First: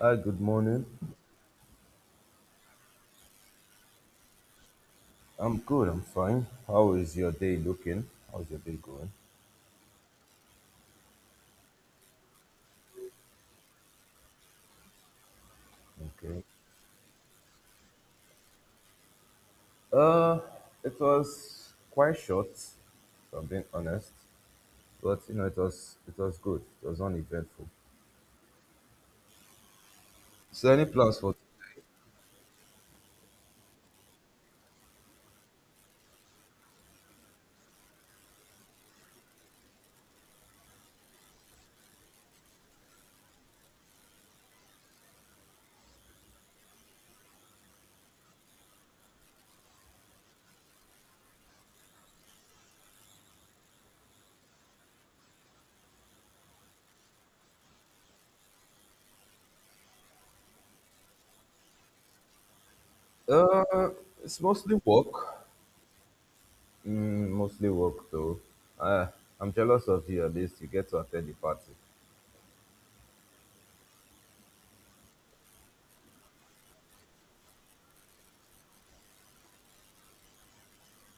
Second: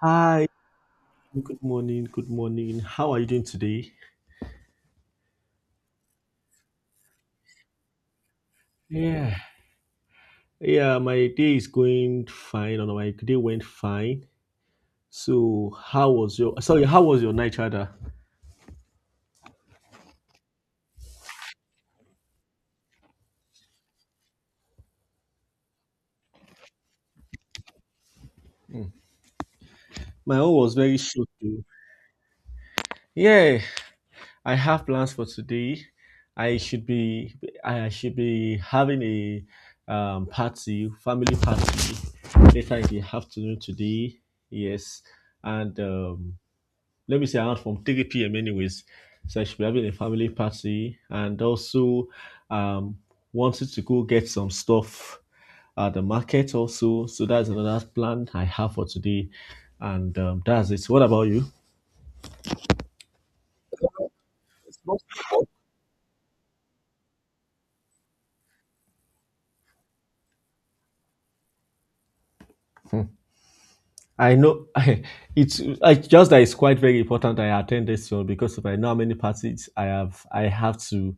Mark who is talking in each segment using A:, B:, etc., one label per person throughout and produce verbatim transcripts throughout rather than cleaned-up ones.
A: Hi, good
B: Hi.
A: morning.
B: Good morning. Good morning. How are you doing today?
A: I'm good, I'm fine. How is your day looking? How's your day going?
B: Yeah. Yeah, my day is going fine. Or my day went fine. So, how was
A: Okay.
B: your? Sorry, how was your night, rather?
A: Uh, it was quite short, if I'm being honest, but you know, it was it was good. It was uneventful.
B: My own
A: So,
B: was
A: any
B: very
A: plans
B: short
A: for?
B: too. Yeah, I have plans for today. I should be. I should be having a um, party, family party later in the afternoon today. Yes, and um, let me say around from three p m anyways. So I should be having a family party and also um wanted to go get some stuff at the market also. So that's another plan I have for today. And um, that's it. What about you?
A: Uh, it's mostly work. Mm, mostly work, though. Uh, I'm jealous of you. At least you get to attend the party.
B: I know it's I just that it's quite very important I attend this one because if I know how many parties I have, I have to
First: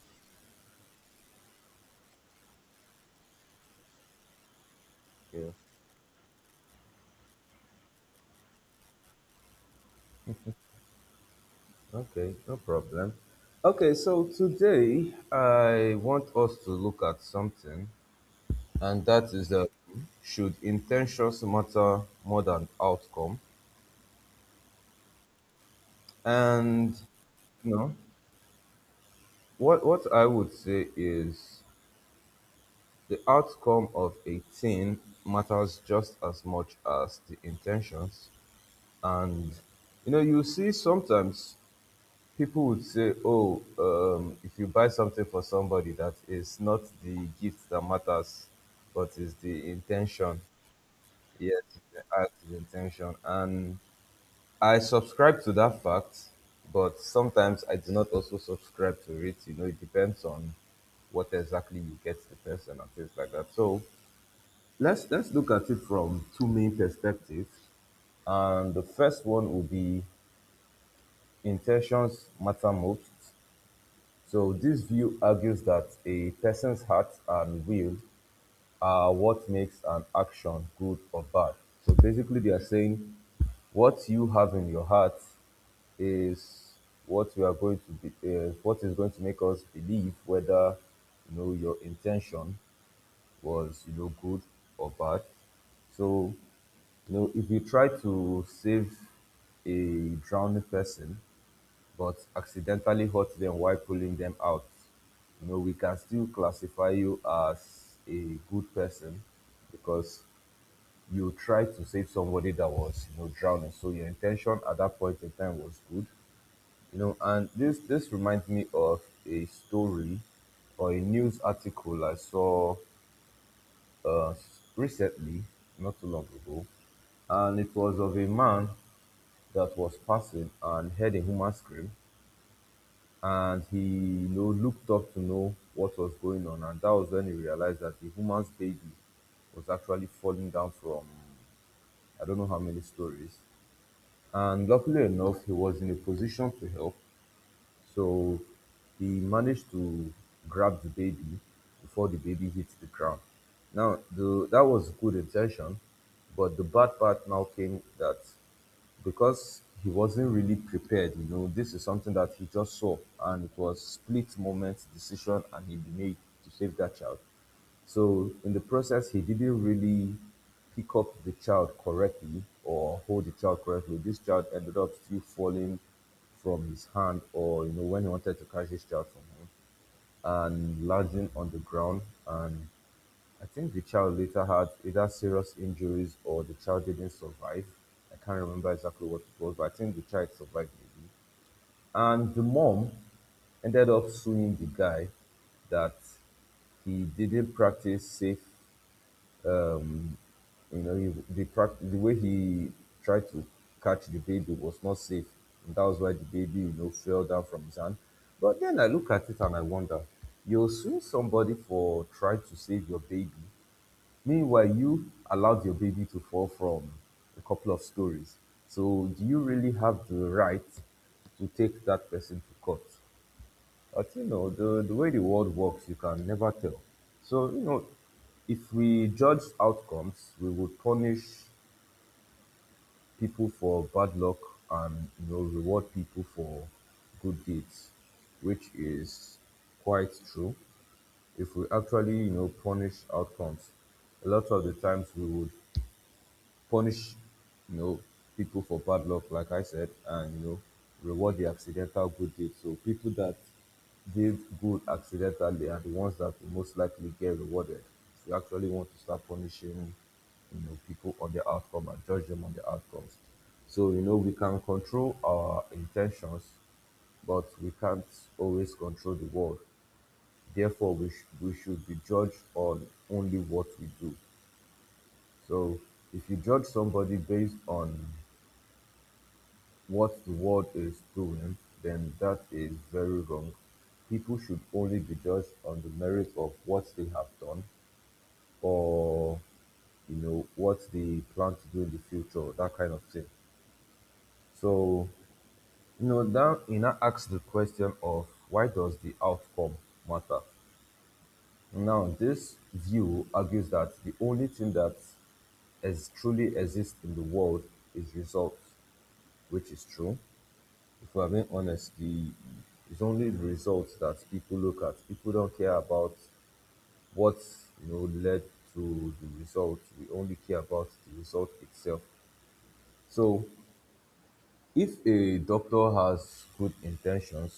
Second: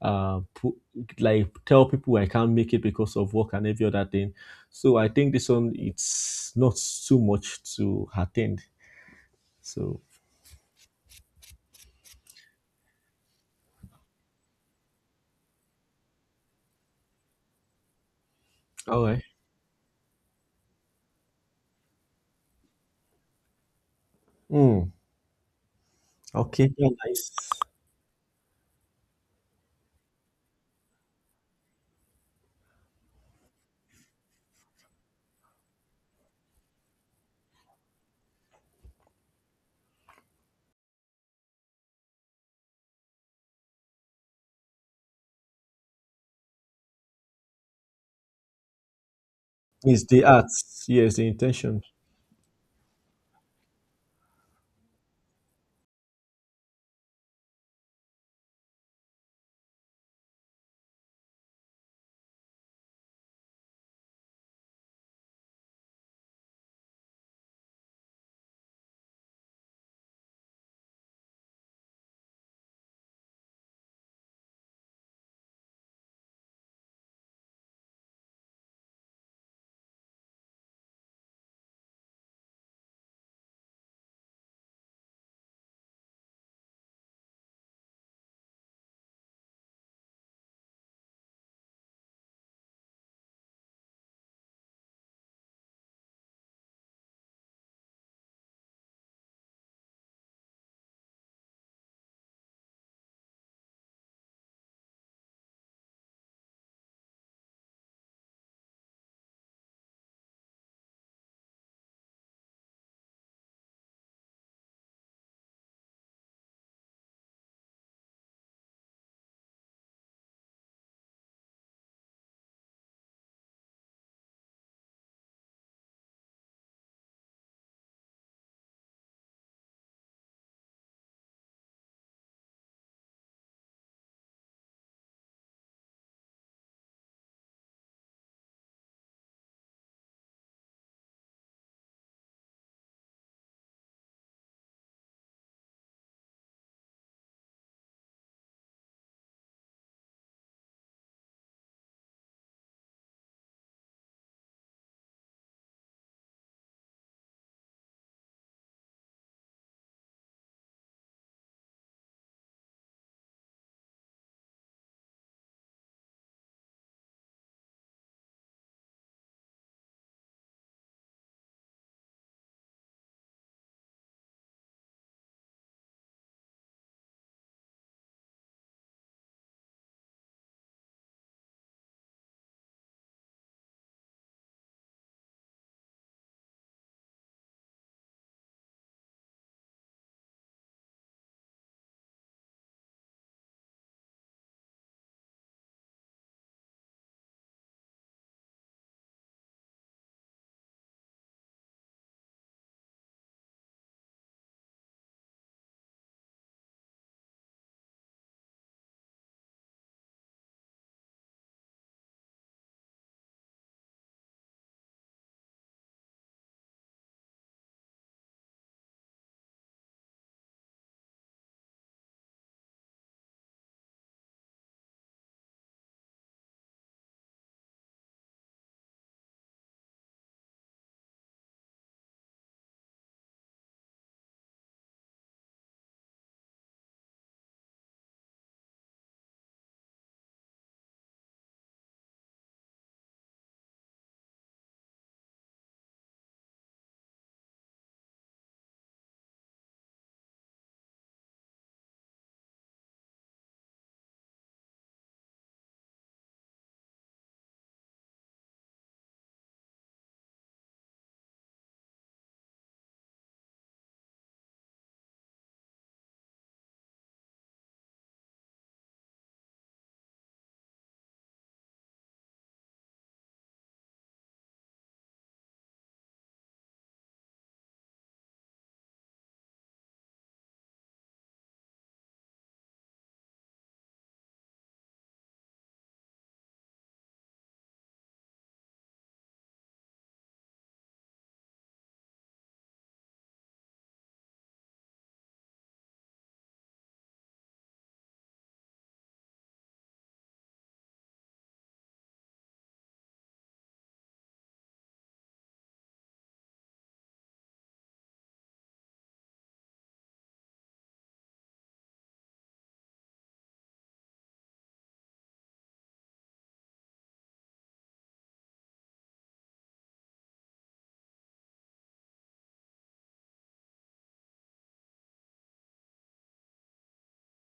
B: uh put, like tell people I can't make it because of work and every other thing. So I think this
A: Yeah.
B: one it's not too much to attend. So
A: Okay, no problem. Okay, so today I want us to look at something and
B: all right.
A: that is that should intentions matter more than outcome?
B: Mm, okay. Yeah,
A: And
B: nice.
A: you know, what what I would say is the outcome of a thing matters just as much as the intentions. And you know, you see sometimes people would say, "Oh, um, if you buy something for somebody, that is not the gift that matters, but is the
B: It's the
A: intention."
B: arts. Yes, the
A: Yes, it's
B: intention.
A: the act, the intention, and I subscribe to that fact, but sometimes I do not also subscribe to it. You know, it depends on what exactly you get the person and things like that. So let's let's look at it from two main perspectives. And the first one will be intentions matter most. So this view argues that a person's heart and will are what makes an action good or bad. So basically, they are saying what you have in your heart is what we are going to be, uh, what is going to make us believe whether you know your intention was you know good or bad. So you know if you try to save a drowning person but accidentally hurt them while pulling them out, you know, we can still classify you as a good person because you tried to save somebody that was, you know, drowning. So your intention at that point in time was good, you know. And this this reminds me of a story or a news article I saw uh, recently, not too long ago, and it was of a man that was passing and heard a human scream and he you know looked up to know what was going on and that was when he realized that the woman's baby was actually falling down from I don't know how many stories and luckily enough he was in a position to help so he managed to grab the baby before the baby hits the ground. Now, the, that was good intention, but the bad part now came that because he wasn't really prepared, you know, this is something that he just saw and it was split moment decision and he made to save that child. So in the process, he didn't really pick up the child correctly or hold the child correctly. This child ended up still falling from his hand, or you know, when he wanted to catch his child from him, and landing on the ground. And I think the child later had either serious injuries or the child didn't survive. I can't remember exactly what it was, but I think the child survived maybe. And the mom ended up suing the guy that he didn't practice safe. Um, you know, he, the, prac- the way he tried to catch the baby was not safe. And that was why the baby, you know, fell down from his hand. But then I look at it and I wonder, you're suing somebody for trying to save your baby. Meanwhile, you allowed your baby to fall from a couple of stories. So, do you really have the right to take that person to court? But you know, the, the way the world works, you can never tell. So, you know, if we judge outcomes, we would punish people for bad luck and, you know, reward people for good deeds, which is quite true. If we actually, you know, punish outcomes, a lot of the times we would punish you know people for bad luck like I said and you know reward the accidental good deed so people that give good accidentally are the ones that will most likely get rewarded if you actually want to start punishing you know people on their outcome and judge them on their outcomes. So you know we can control our intentions but we can't always control the world, therefore we, sh- we should be judged on only what we do. So if you judge somebody based on what the world is doing, then that is very wrong. People should only be judged on the merit of what they have done or you know what they plan to do in the future, that kind of thing. So you know that you now asks the question of why does the outcome matter? Now this view argues that the only thing that as truly exists in the world is results, which is true. If we're being honest, the it's only the results that people look at. People don't care about what you know led to the result. We only care about the result itself. So if a doctor has good intentions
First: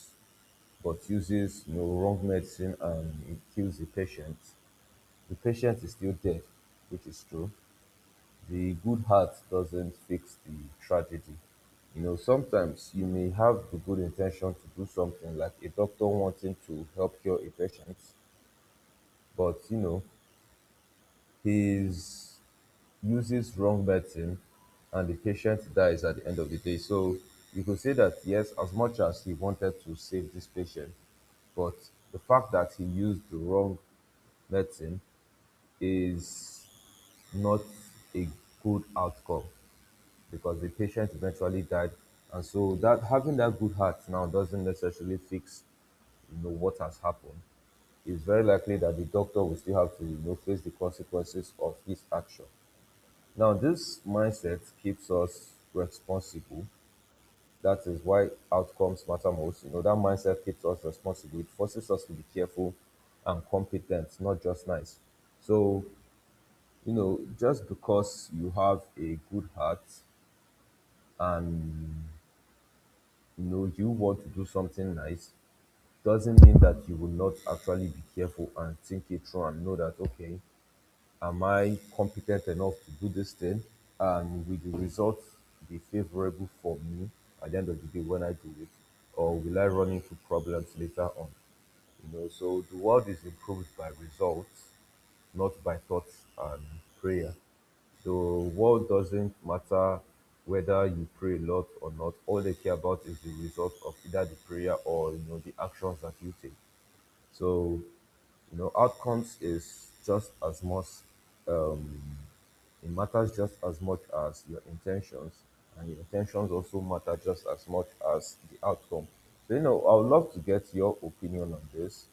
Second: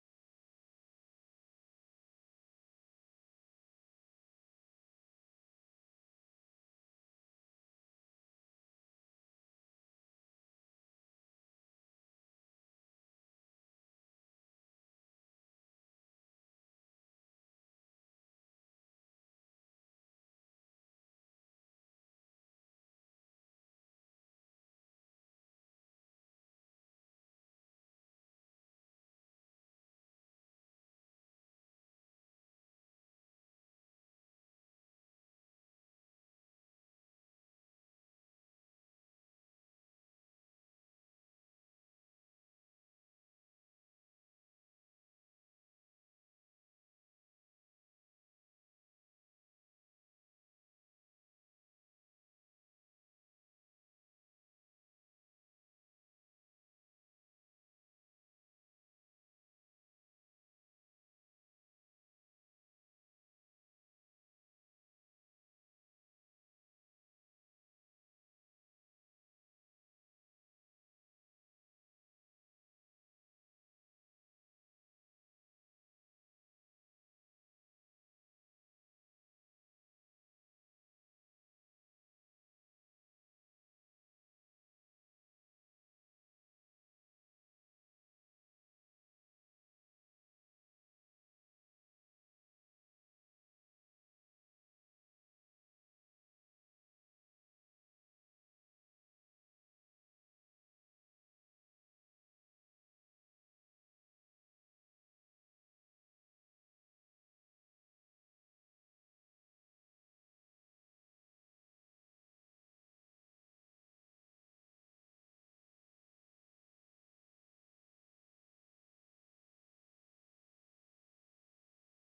A: but uses you know, wrong medicine and it kills the patient, the patient is still dead, which is true. The good heart doesn't fix the tragedy. You know, sometimes you may have the good intention to do something, like a doctor wanting to help cure a patient, but you know, he's uses wrong medicine and the patient dies at the end of the day. So you could say that yes, as much as he wanted to save this patient, but the fact that he used the wrong medicine is not a good outcome because the patient eventually died. And so that having that good heart now doesn't necessarily fix you know what has happened. It's very likely that the doctor will still have to you know face the consequences of his action. Now this mindset keeps us responsible. That is why outcomes matter most. You know that mindset keeps us responsible. It forces us to be careful and competent, not just nice. So you know just because you have a good heart, you know you want to do something nice, doesn't mean that you will not actually be careful and think it through and know that okay am I competent enough to do this thing and will the results be favorable for me at the end of the day when I do it or will I run into problems later on. You know, so the world is improved by results, not by thoughts and prayer. So world doesn't matter whether you pray a lot or not. All they care about is the result of either the prayer or you know the actions that you take. So you know outcomes is just as much um, it matters just as much as your intentions, and your intentions also matter just as much as the outcome. So, you know, I would love to get your opinion on this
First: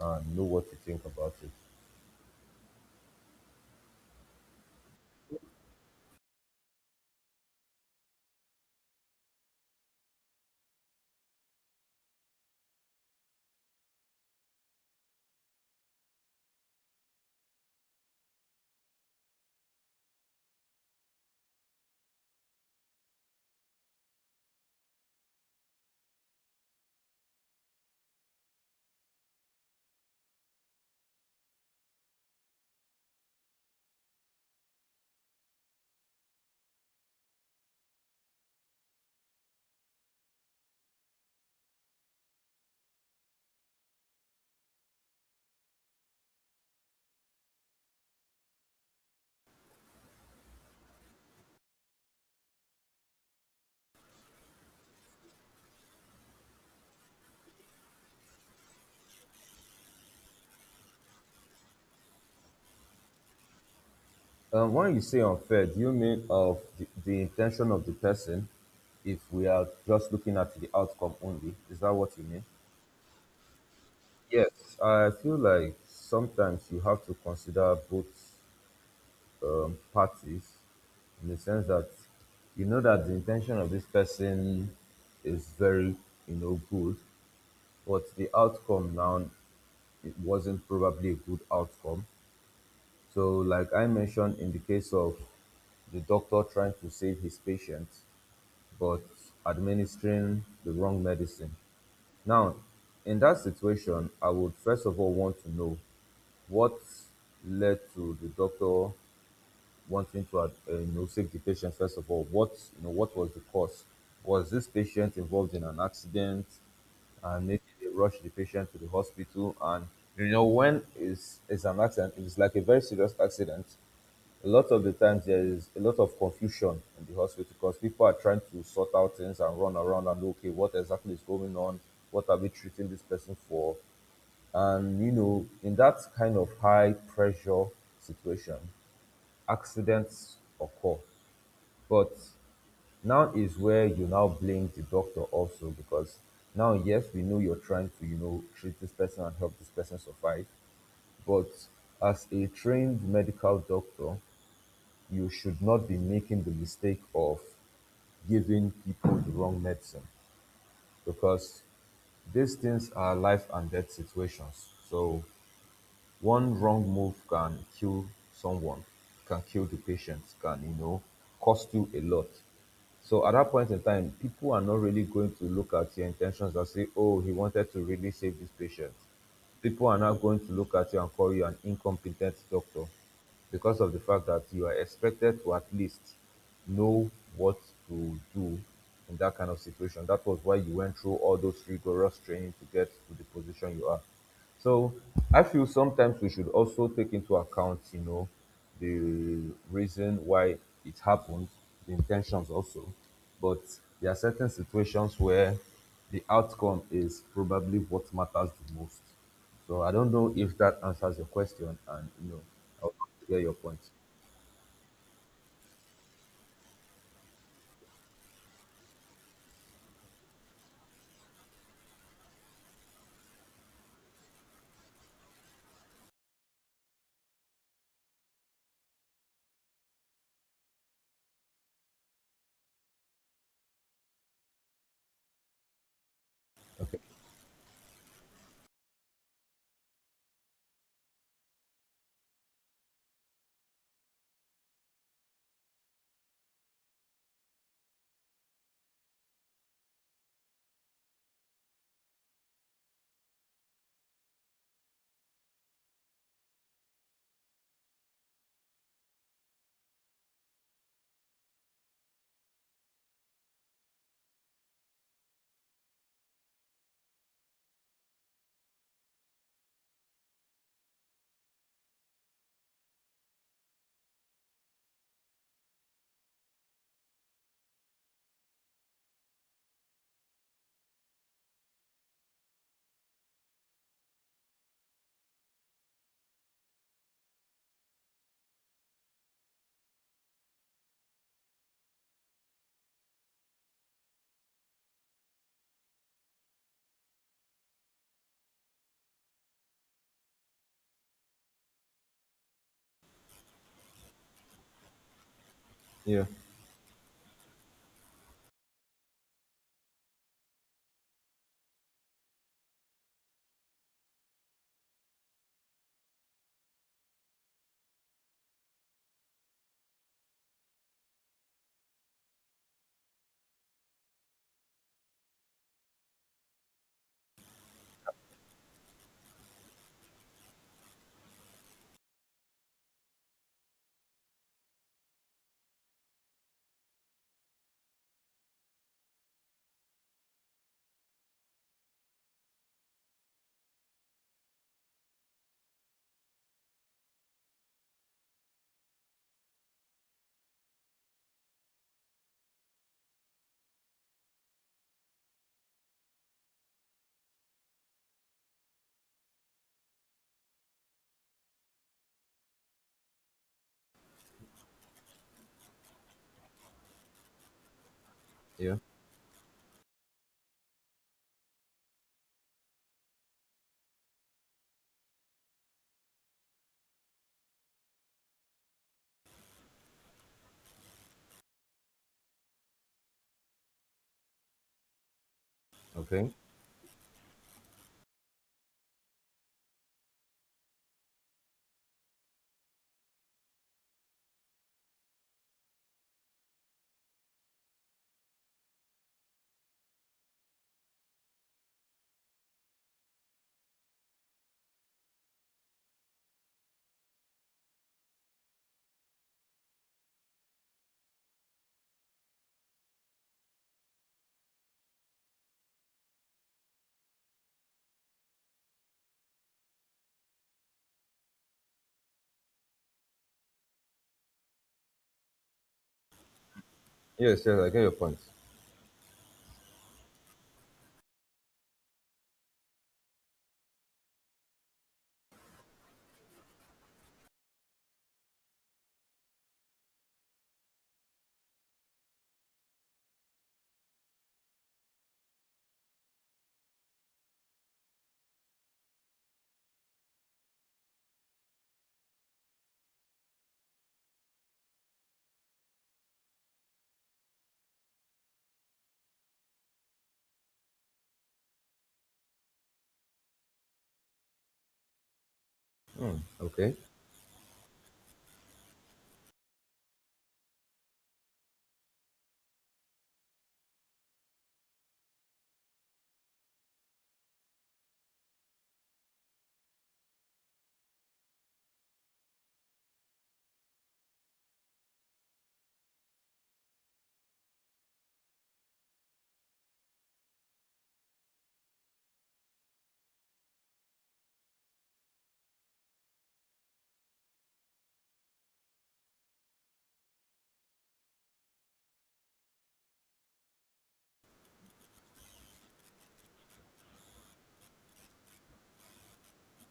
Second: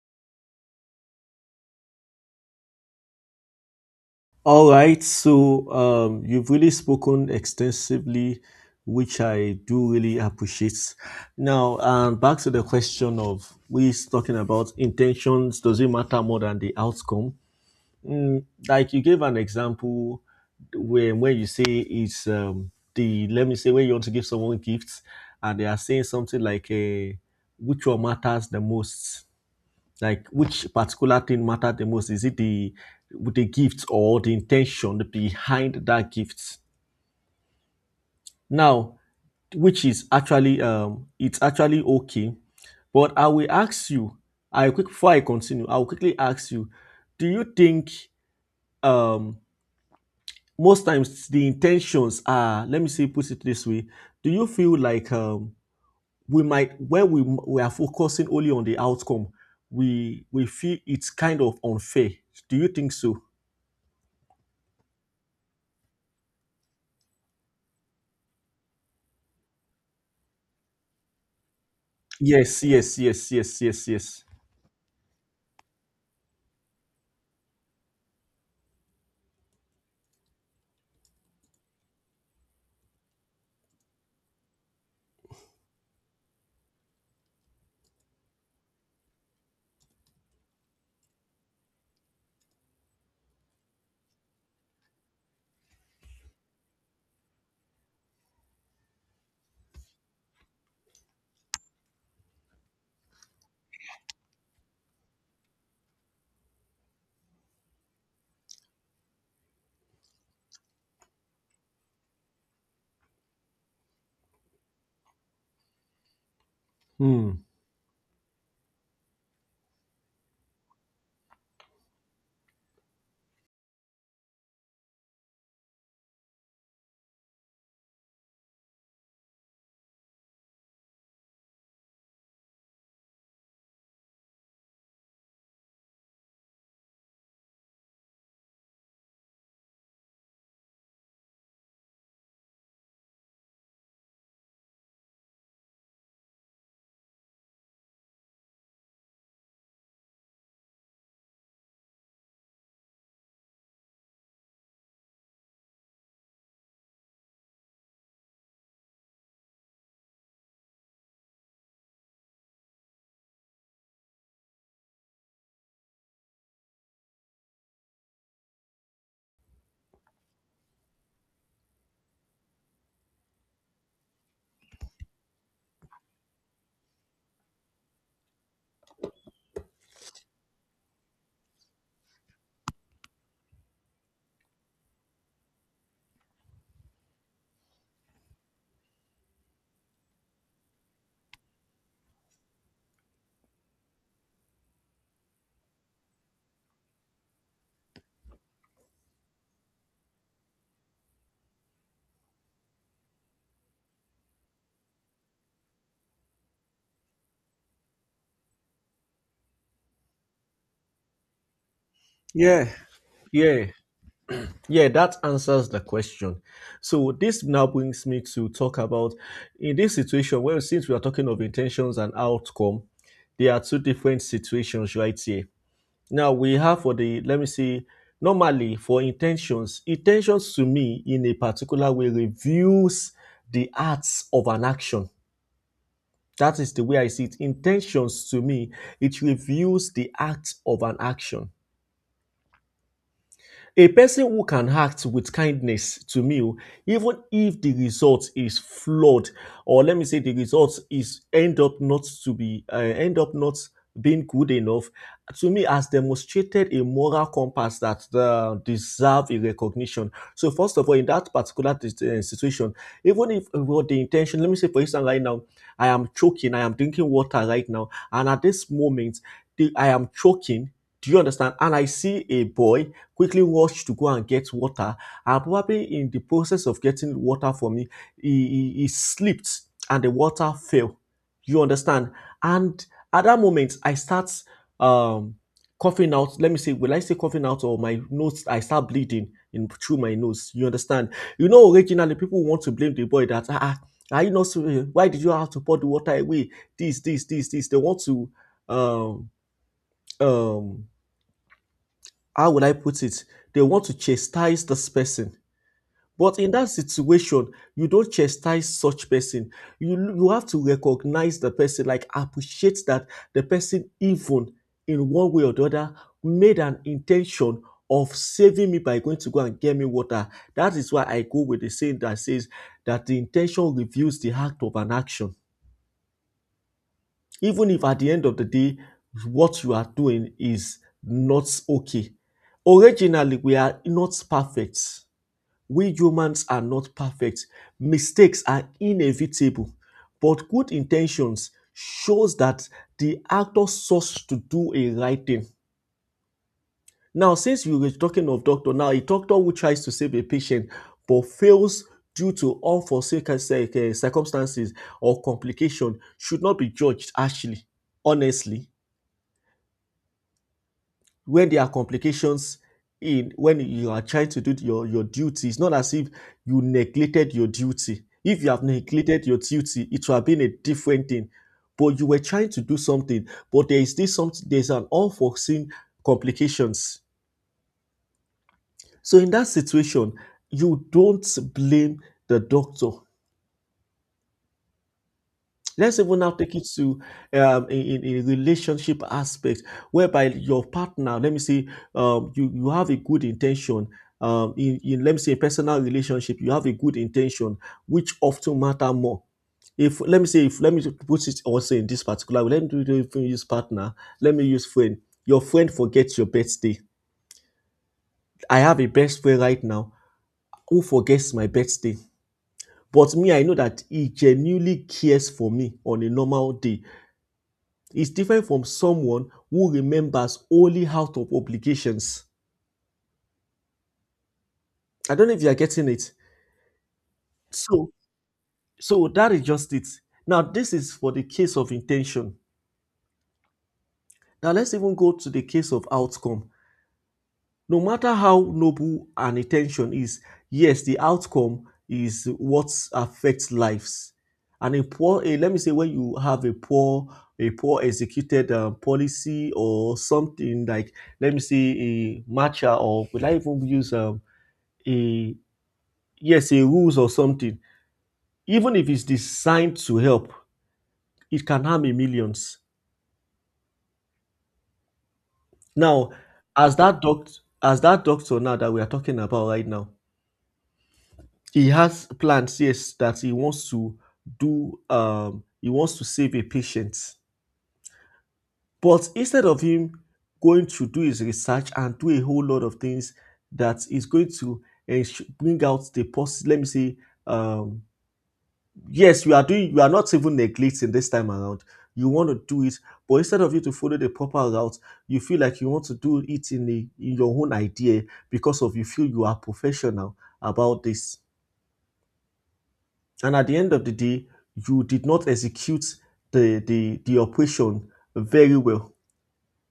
A: and know what you think about it.
B: All right, so um, you've really spoken extensively, which I do really appreciate. Now, um, back to the question of we talking about intentions. Does it matter more than the outcome? Mm, like you gave an example where when you say it's um, the let me say when you want to give someone gifts and they are saying something like a which one matters the most, like which particular thing matter the most? Is it the the gift or the intention behind that gift? Now, which is actually um it's actually okay. But I will ask you, I quick before I continue, I will quickly ask you, do you think um most times the intentions are, let me see, put it this way, do you feel like um we might, when we we are focusing only on the outcome, we we feel it's kind of unfair. Do you think so?
A: Um, when you say unfair, do you mean of the, the intention of the person if we are just looking at the outcome only? Is that what you mean?
B: Yes, yes, yes, yes, yes, yes.
A: Yes, I feel like sometimes you have to consider both um, parties in the sense that you know that the intention of this person is very you know good but the outcome now it wasn't probably a good outcome. So like I mentioned in the case of the doctor trying to save his patient but administering the wrong medicine, now in that situation I would first of all want to know what led to the doctor wanting to uh, you know save the patient. First of all what you know what was the cause, was this patient involved in an accident
B: Hmm.
A: and maybe they rushed the patient to the hospital and you know when is is an accident, if it's like a very serious accident, a lot of the times there is a lot of confusion in the hospital because people are trying to sort out things and run around and okay what exactly is going on, what are we treating this person for, and you know in that kind of high pressure situation accidents occur. But now is where you now blame the doctor also because now, yes, we know you're trying to, you know, treat this person and help this person survive. But as a trained medical doctor, you should not be making the mistake of giving people the wrong medicine because these things are life and death situations. So one wrong move can kill someone, can kill the patient, can, you know, cost you a lot. So at that point in time, people are not really going to look at your intentions and say, oh, he wanted to really save this patient. People are now going to look at you and call you an incompetent doctor because of the fact that you are expected to at least know what to do in that kind of situation. That was why you went through all those rigorous training to get to the position you are. So I feel sometimes we should also take into account, you know, the reason why it happened, the intentions also. But there are certain situations where the outcome is probably what matters the most. So I don't know if that answers your question and you know
B: Yeah,
A: I'll hear your
B: yeah,
A: point.
B: yeah. That answers the question. So this now brings me to talk about in this situation. Well, since we are talking of intentions and outcome, there are two different situations right here. Now we have for the let me see. Normally, for intentions, intentions to me in a particular way reveals the acts of an action. That is the
A: Okay.
B: way I see it. Intentions to me, it reveals the act of an action. A person who can act with kindness to me, oh, even if the result is flawed, or let me say the result is end up not to be uh, end up not being good enough, to me has demonstrated a moral compass that uh, deserve a recognition. So first of all, in that particular dis- eh, situation, even if with the intention, let me say, for instance, right now I am choking, I am drinking water right now, and at this moment the, I am choking. Do you understand? And I see a boy quickly rushed to go and get water. And probably in the process of getting water for me, he, he, he slipped and the water fell. You understand? And at that moment, I start um, coughing out. Let me say, will I say coughing out or my nose? I start bleeding in through my nose. You understand? You know, originally people want to blame the boy that ah, ah, are you not? Why did you have to pour the water away? This, this, this, this. They want to um um how will I put it? They want to chastise this person.
A: Yeah.
B: But in that situation, you don't chastise such person. You you have to recognize the person, like appreciate that the person, even in one way or the other, made an intention of saving me by going to go and get me water. That is why I go with the saying that says that the intention reveals the act of an action, even if at the end of the day what you are doing is not okay. Originally, we are not perfect. We humans are not perfect. Mistakes are inevitable, but good intentions shows that the actor sought to do a right thing. Now, since we were talking of doctor, now a doctor who tries to save a patient but fails due to unforeseen circumstances or complication should not be judged harshly. Honestly, when there are complications in when you are trying to do your your duty, it's not as if you neglected your duty. If you have
A: Yeah.
B: neglected your duty, it would have been a different thing, but you were trying to do something, but there is this something, there's an unforeseen complications. So in that situation, you don't blame the doctor. Let's even
A: Okay.
B: now take it to um, in, in in relationship aspect, whereby your partner, let me say, um, you you have a good intention. Um, in, in let me say, a personal relationship, you have a good intention, which often matter more. If let me say, if let me put it also in this particular way, let me do do- even use partner. Let me use friend. Your friend forgets your birthday. I have a best friend right now who forgets my birthday. But me, I know that he genuinely cares for me on a normal day. Is different from someone who remembers only out of obligations. I don't know if you are getting it.
A: Yes, yes, I get your
B: So,
A: point.
B: so that is just it. Now, this is for the case of intention. Now, let's even go to the case of outcome. No matter how noble an intention is, yes, the outcome is what affects lives. And a poor, a, let me say, when you have a poor, a poor executed uh, policy or something like, let me say, a matcha or will I even use a. A yes a rules or something, even if it's designed to help, it can harm in millions. Now,
A: Okay.
B: as that doctor, as that doctor now that we are talking about right now, he has plans, yes, that he wants to do. um he wants to save a patient, but instead of him going to do his research and do a whole lot of things that is going to ens- bring out the pos, let me say, um yes you are doing, you are not even neglecting this time around, you want to do it, but instead of you to follow the proper route, you feel like you want to do it in, the, in your own idea because of you feel you are professional about this, and at the end of the day you did not execute the the, the operation very well.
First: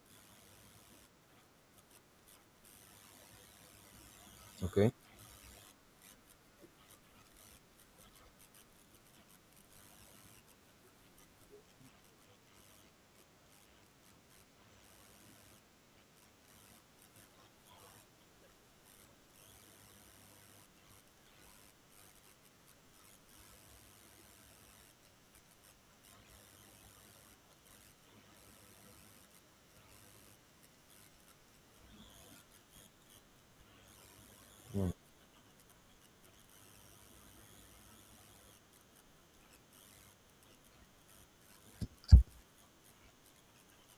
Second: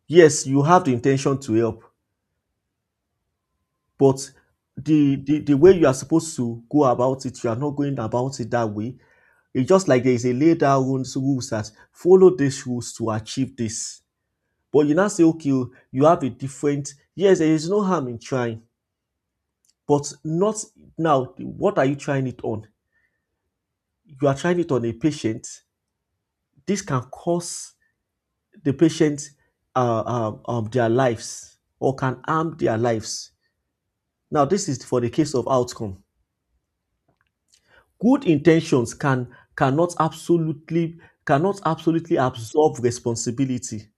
B: Yes, you have the intention to help. But
A: Okay.
B: the, the the way you are supposed to go about it, you are not going about it that way. It's just like there is a laid down rules, rules that follow these rules to achieve this. But you now say, okay, oh, you have a different. Yes, there is no harm in trying, but not now. What are you trying it on? You are trying it on a patient. This can cost the patient uh, um, um, their lives or can harm their lives. Now, this is
A: Mm,
B: for the case of outcome. Good intentions can cannot absolutely, cannot absolutely absolve responsibility.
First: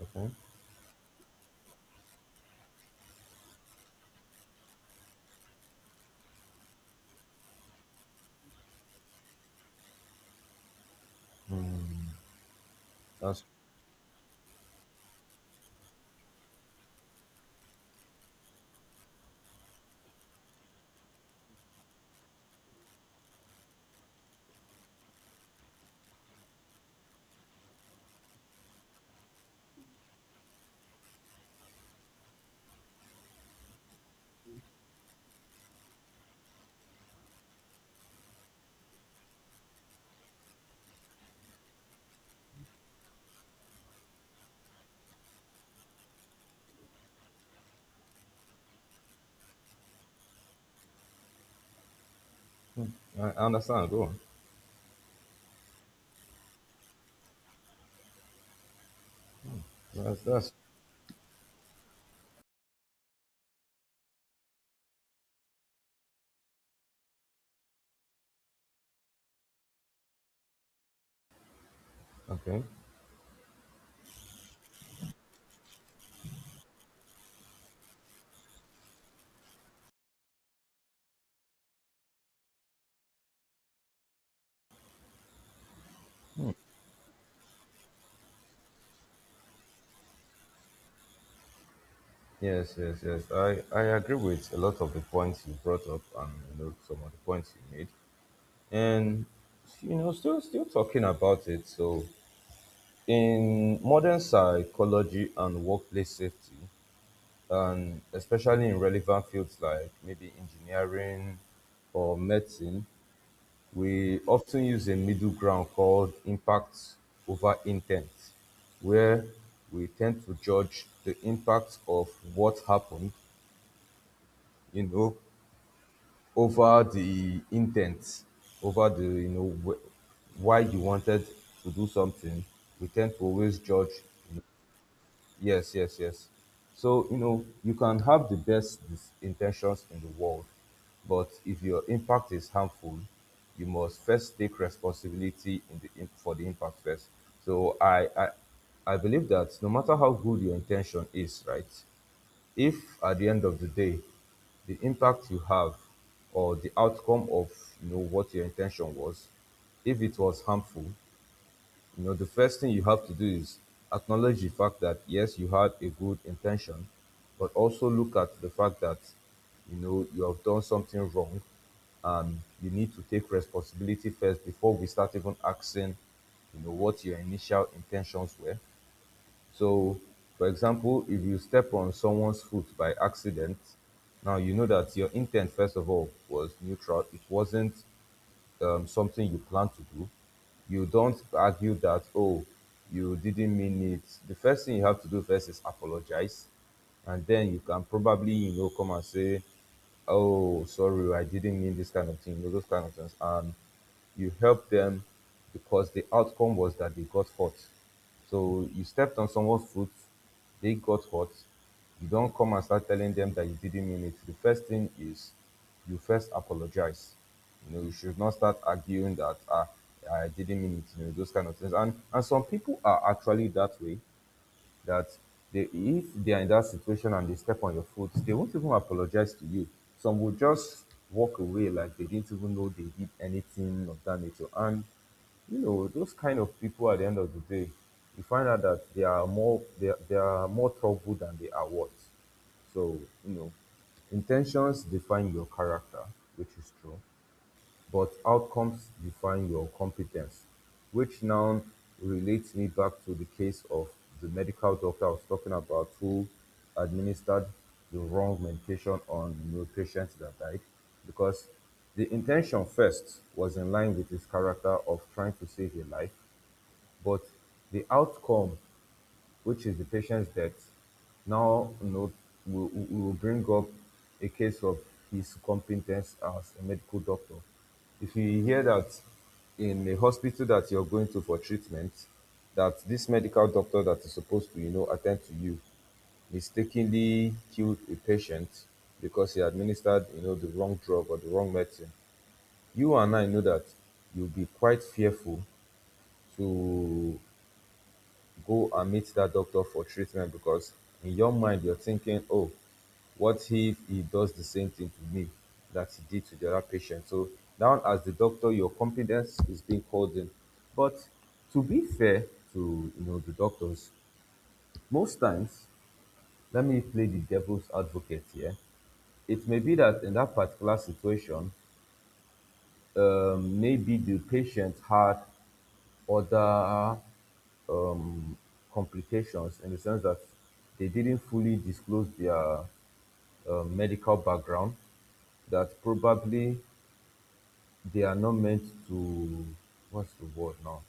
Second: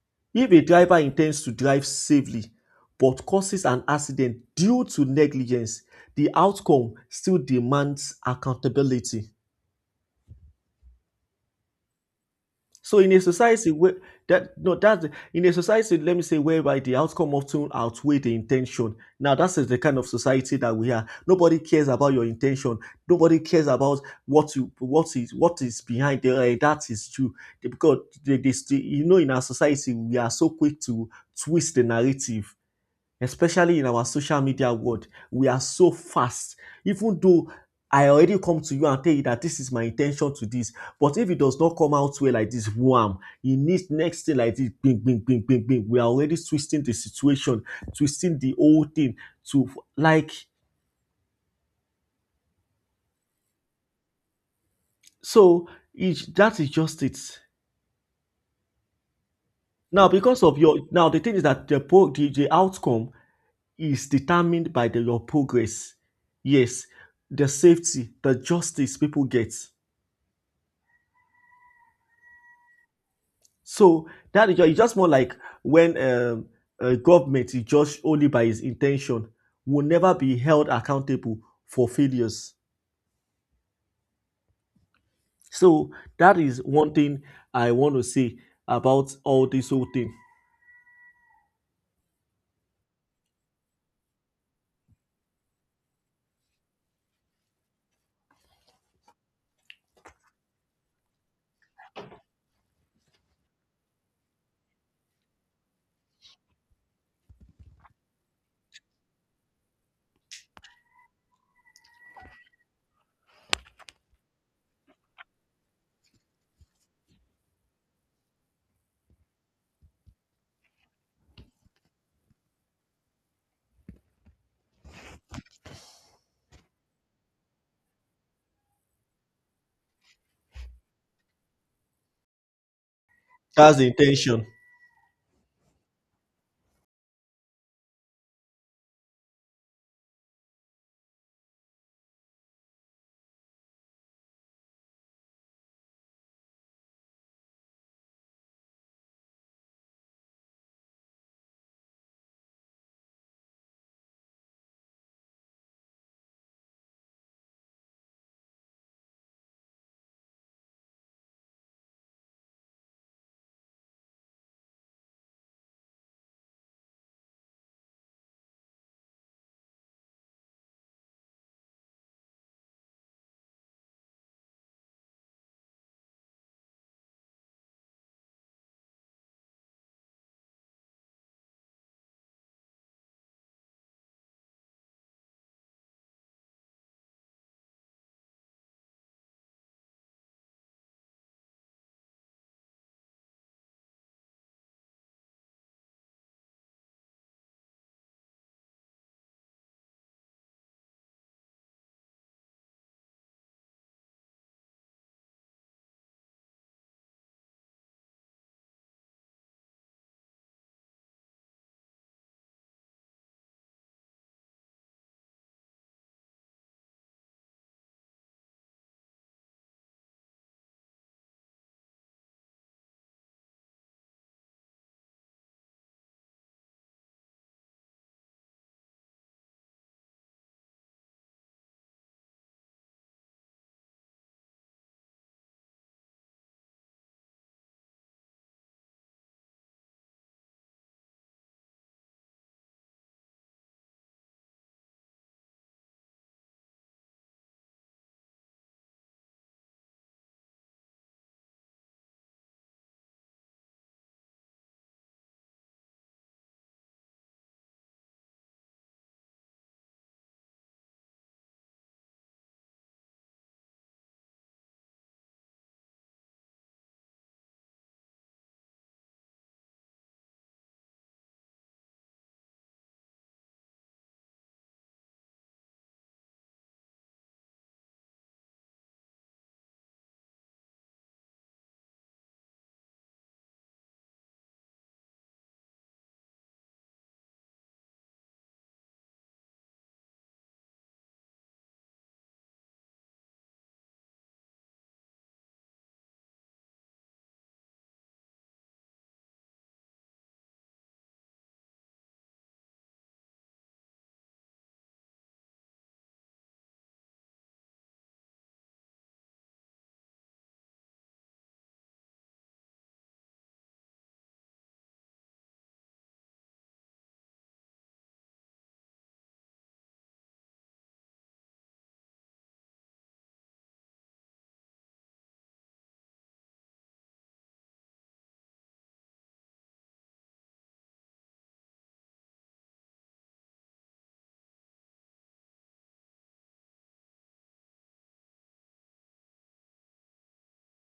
A: okay.
B: If a driver intends to drive safely but causes an accident due to negligence, the outcome still demands accountability. So in a
A: That's
B: society where that no that, in a society, let me say, whereby the outcome often outweigh the intention. Now that is the kind of society that we are. Nobody cares about your intention. Nobody cares about what you, what is, what is behind the, eh, that is true. Because they, they, they, you know, in our society we are so quick to twist the narrative, especially in our social media world, we are so fast. Even though I already come to you and tell you that this is my intention to this, but if it does not come out well like this, wham, it needs next thing like this, bing, bing, bing, bing, bing. We are already twisting the situation, twisting the whole thing to like
A: I I understand. Go on.
B: so. It, that is just it. Now,
A: That's
B: because
A: that's
B: of your now, the thing is that the pro, the, the outcome is determined by the, your progress. Yes, the safety, the justice people get.
A: okay.
B: So that is just, it's just more like when um, a government is judged only by its intention, will never be held accountable for failures. So that is one thing I want to say about all this whole thing.
A: Yes, yes, yes. I, I agree with a lot of the points you brought up and you know some of the points you made. And you know, still still talking about it. So in modern psychology and workplace safety, and especially in relevant fields like maybe engineering or medicine, we often use a middle ground called impact over intent, where we tend to judge the impact of what happened, you know, over the intent, over the you know wh- why you wanted to do something, we tend to always
B: That's the
A: judge.
B: intention.
A: Yes, yes, yes. So you know you can have the best dis- intentions in the world, but if your impact is harmful, you must first take responsibility in the im- for the impact first. So I I, I believe that no matter how good your intention is, right? If at the end of the day the impact you have or the outcome of you know what your intention was, if it was harmful, you know the first thing you have to do is acknowledge the fact that yes, you had a good intention but also look at the fact that you know you have done something wrong and you need to take responsibility first before we start even asking you know what your initial intentions were. So, for example, if you step on someone's foot by accident, now you know that your intent, first of all, was neutral. It wasn't um, something you plan to do, you don't argue that, oh, you didn't mean it. The first thing you have to do first is apologize. And then you can probably, you know, come and say, oh, sorry, I didn't mean this kind of thing, you know, those kind of things. And you help them because the outcome was that they got hurt. So you stepped on someone's foot, they got hot. You don't come and start telling them that you didn't mean it. The first thing is you first apologize. You know, you should not start arguing that ah, I didn't mean it, you know, those kind of things. And and some people are actually that way that they, if they are in that situation and they step on your foot, they won't even apologize to you. Some will just walk away like they didn't even know they did anything of that nature. And you know, those kind of people at the end of the day, you find out that they are more they, they are more trouble than they are worth. So, you know, intentions define your character, which is true. But outcomes define your competence, which now relates me back to the case of the medical doctor I was talking about who administered the wrong medication on the patients that died because the intention first was in line with his character of trying to save a life, but the outcome, which is the patient's death, now note we we- we will bring up a case of his competence as a medical doctor. If you hear that in a hospital that you're going to for treatment, that this medical doctor that is supposed to, you know, attend to you mistakenly killed a patient because he administered you know the wrong drug or the wrong medicine, you and I know that you'll be quite fearful to go and meet that doctor for treatment because in your mind you're thinking, oh, what if he does the same thing to me that he did to the other patient? So now as the doctor, your confidence is being called in. But to be fair to you know the doctors, most times, let me play the devil's advocate here. It may be that in that particular situation, um, maybe the patient had other um, complications in the sense that they didn't fully disclose their uh, medical background, that probably they are not meant to, what's the word now,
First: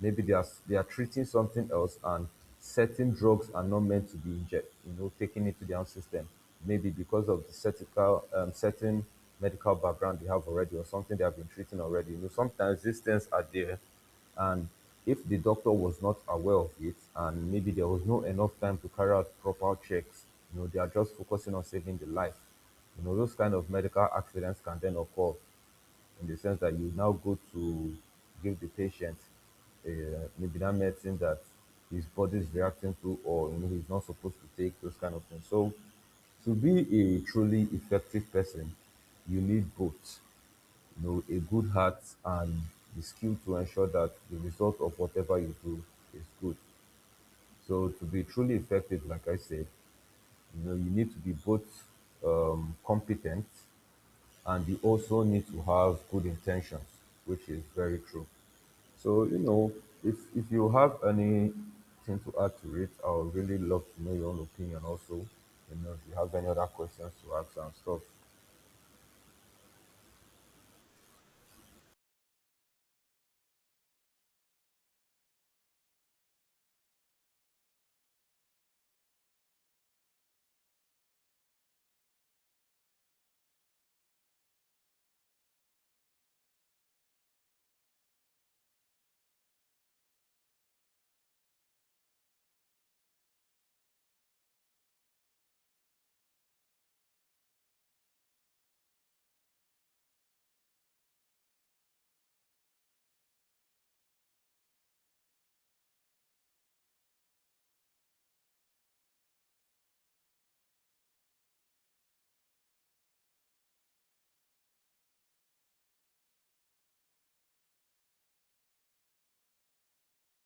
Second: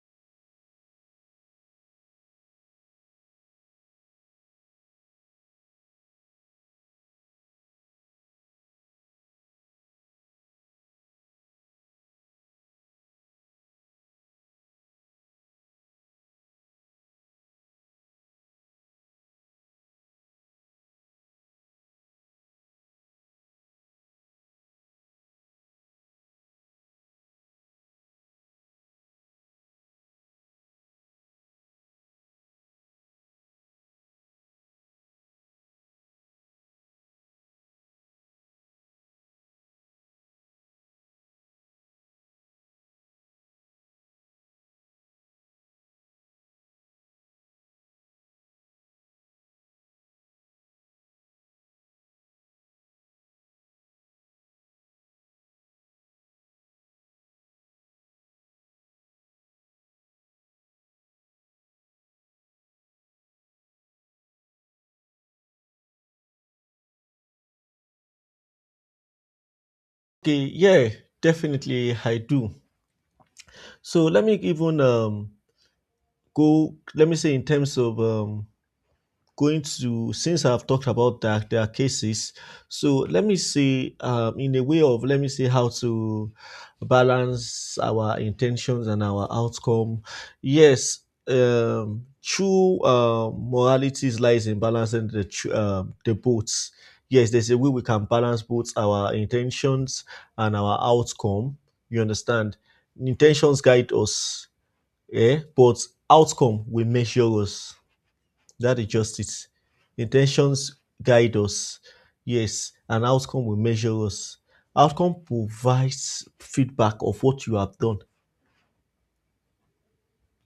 A: maybe they are they are treating something else and certain drugs are not meant to be injected, you know taken into their own system, maybe because of the certical um, certain medical background they have already or something they have been treating already. you know sometimes these things are there, and if the doctor was not aware of it and maybe there was no enough time to carry out proper checks, you know they are just focusing on saving the life, you know those kind of medical accidents can then occur in the sense that you now go to give the patient uh, maybe that medicine that his body is reacting to, or you know he's not supposed to take those kind of things. So to be a truly effective person, you need both, you know a good heart and the skill to ensure that the result of whatever you do is good. So to be truly effective, like I said, you know you need to be both um, competent and you also need to have good intentions, which is very true. So you know, if if you have anything to add to it, I would really love to know your own opinion. Also, you know, if you have any other questions to ask and stuff,
B: Okay, yeah, definitely I do. So let me even um, go. Let me say in terms of um, going to since I've talked about that there are cases. So let me see, um, in a way of let me see how to balance our intentions and our outcome. Yes, um, true uh, morality lies in balancing the tr- um the boats. Yes, there's a way we can balance both our intentions and our outcome. You understand? Intentions guide us, eh? But outcome will measure us. That is justice. Intentions guide us, yes, and outcome will measure us. Outcome provides feedback of what you have done.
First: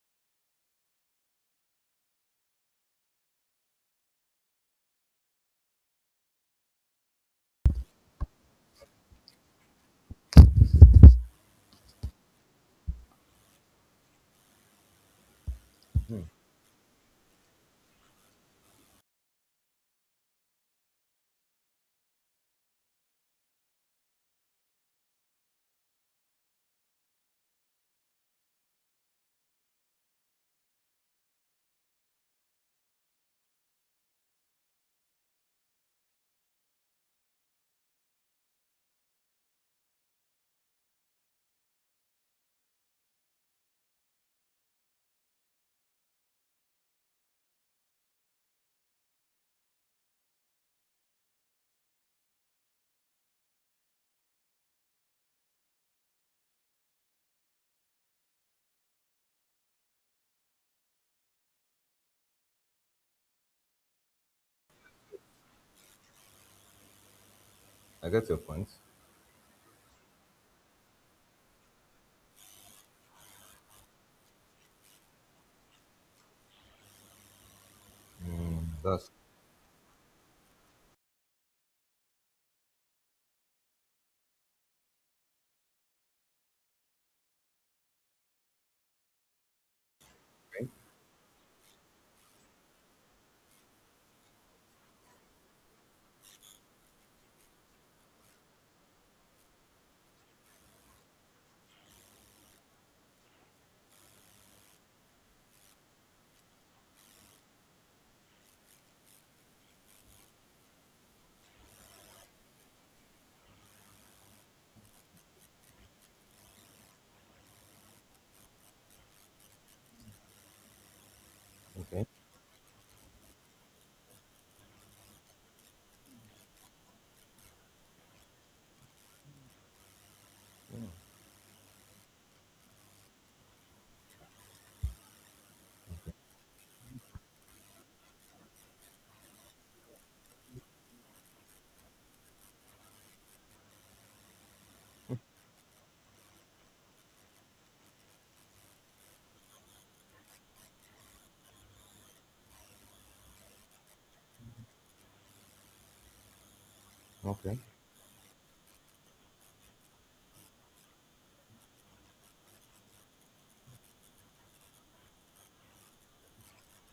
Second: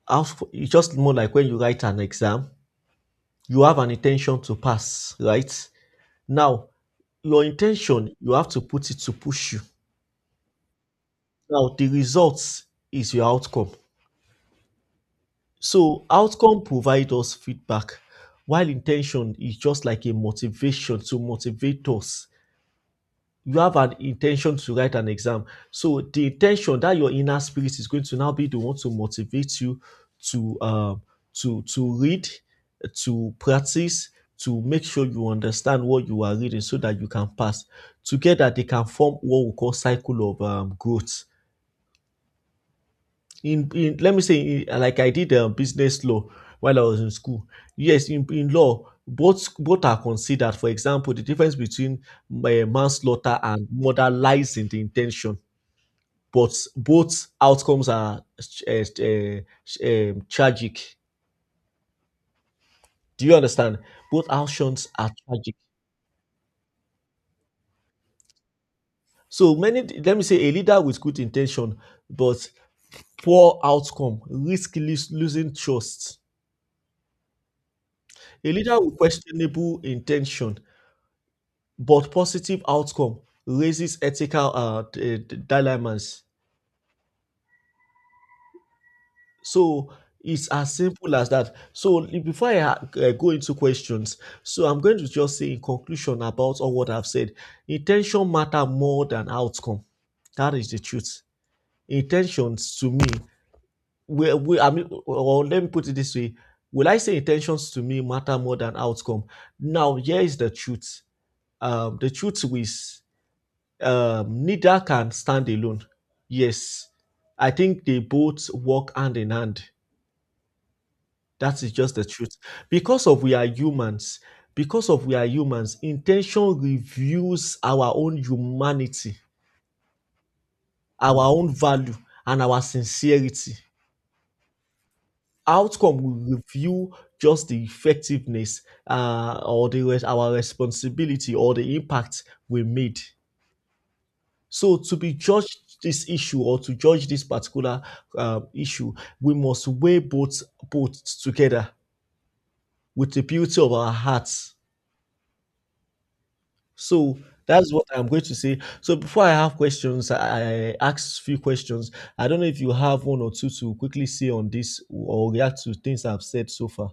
B: Outf- It's just more like when you write an exam, you have an intention to pass, right? Now, your intention, you have to put it to push you. Now, the results is your outcome. So, outcome provides us feedback, while intention is just like a motivation to motivate us. You have an intention to write an exam. So the intention that your inner spirit is going to now be the one to motivate you to um, to to read, to practice, to make sure you understand what you are reading so that you can pass. Together they can form what we call cycle of um, growth in in let me say in, like I did um, business law while I was in school. Yes, in, in law, both both are considered. For example, the difference between uh, manslaughter and murder lies in the intention, but both outcomes are uh, uh, um, tragic. Do you understand? Both actions are tragic.
A: I get your point.
B: So many, let me say, a leader with good intention but poor outcome risk lose, losing trust. A
A: Mm,
B: leader with
A: that's
B: questionable intention but positive outcome raises ethical uh, d- d- dilemmas. So it's
A: okay.
B: as simple as that. So li- before I ha- uh, go into questions, so I'm going to just say in conclusion about all what I've said, intention matter more than outcome. That is the truth. Intentions to me, we, we, I mean, or let me put it this way: will I say intentions to me matter more than outcome? Now, here is the truth. Um, the truth is um, neither can stand alone. Yes, I think they both work hand in hand. That is just the
A: Okay.
B: truth. Because of we are humans, because of we are humans, intention reveals our own humanity, our own value, and our sincerity. Outcome will review just the effectiveness uh, or the res- our responsibility or the impact we made. So to be judged this issue or to judge this particular um, issue, we must weigh both both together with the beauty of our hearts. So
A: Okay.
B: that's what I'm going to say. So before I have questions, I, I ask few questions. I don't know if you have one or two to quickly say on this or react to things I've said so far.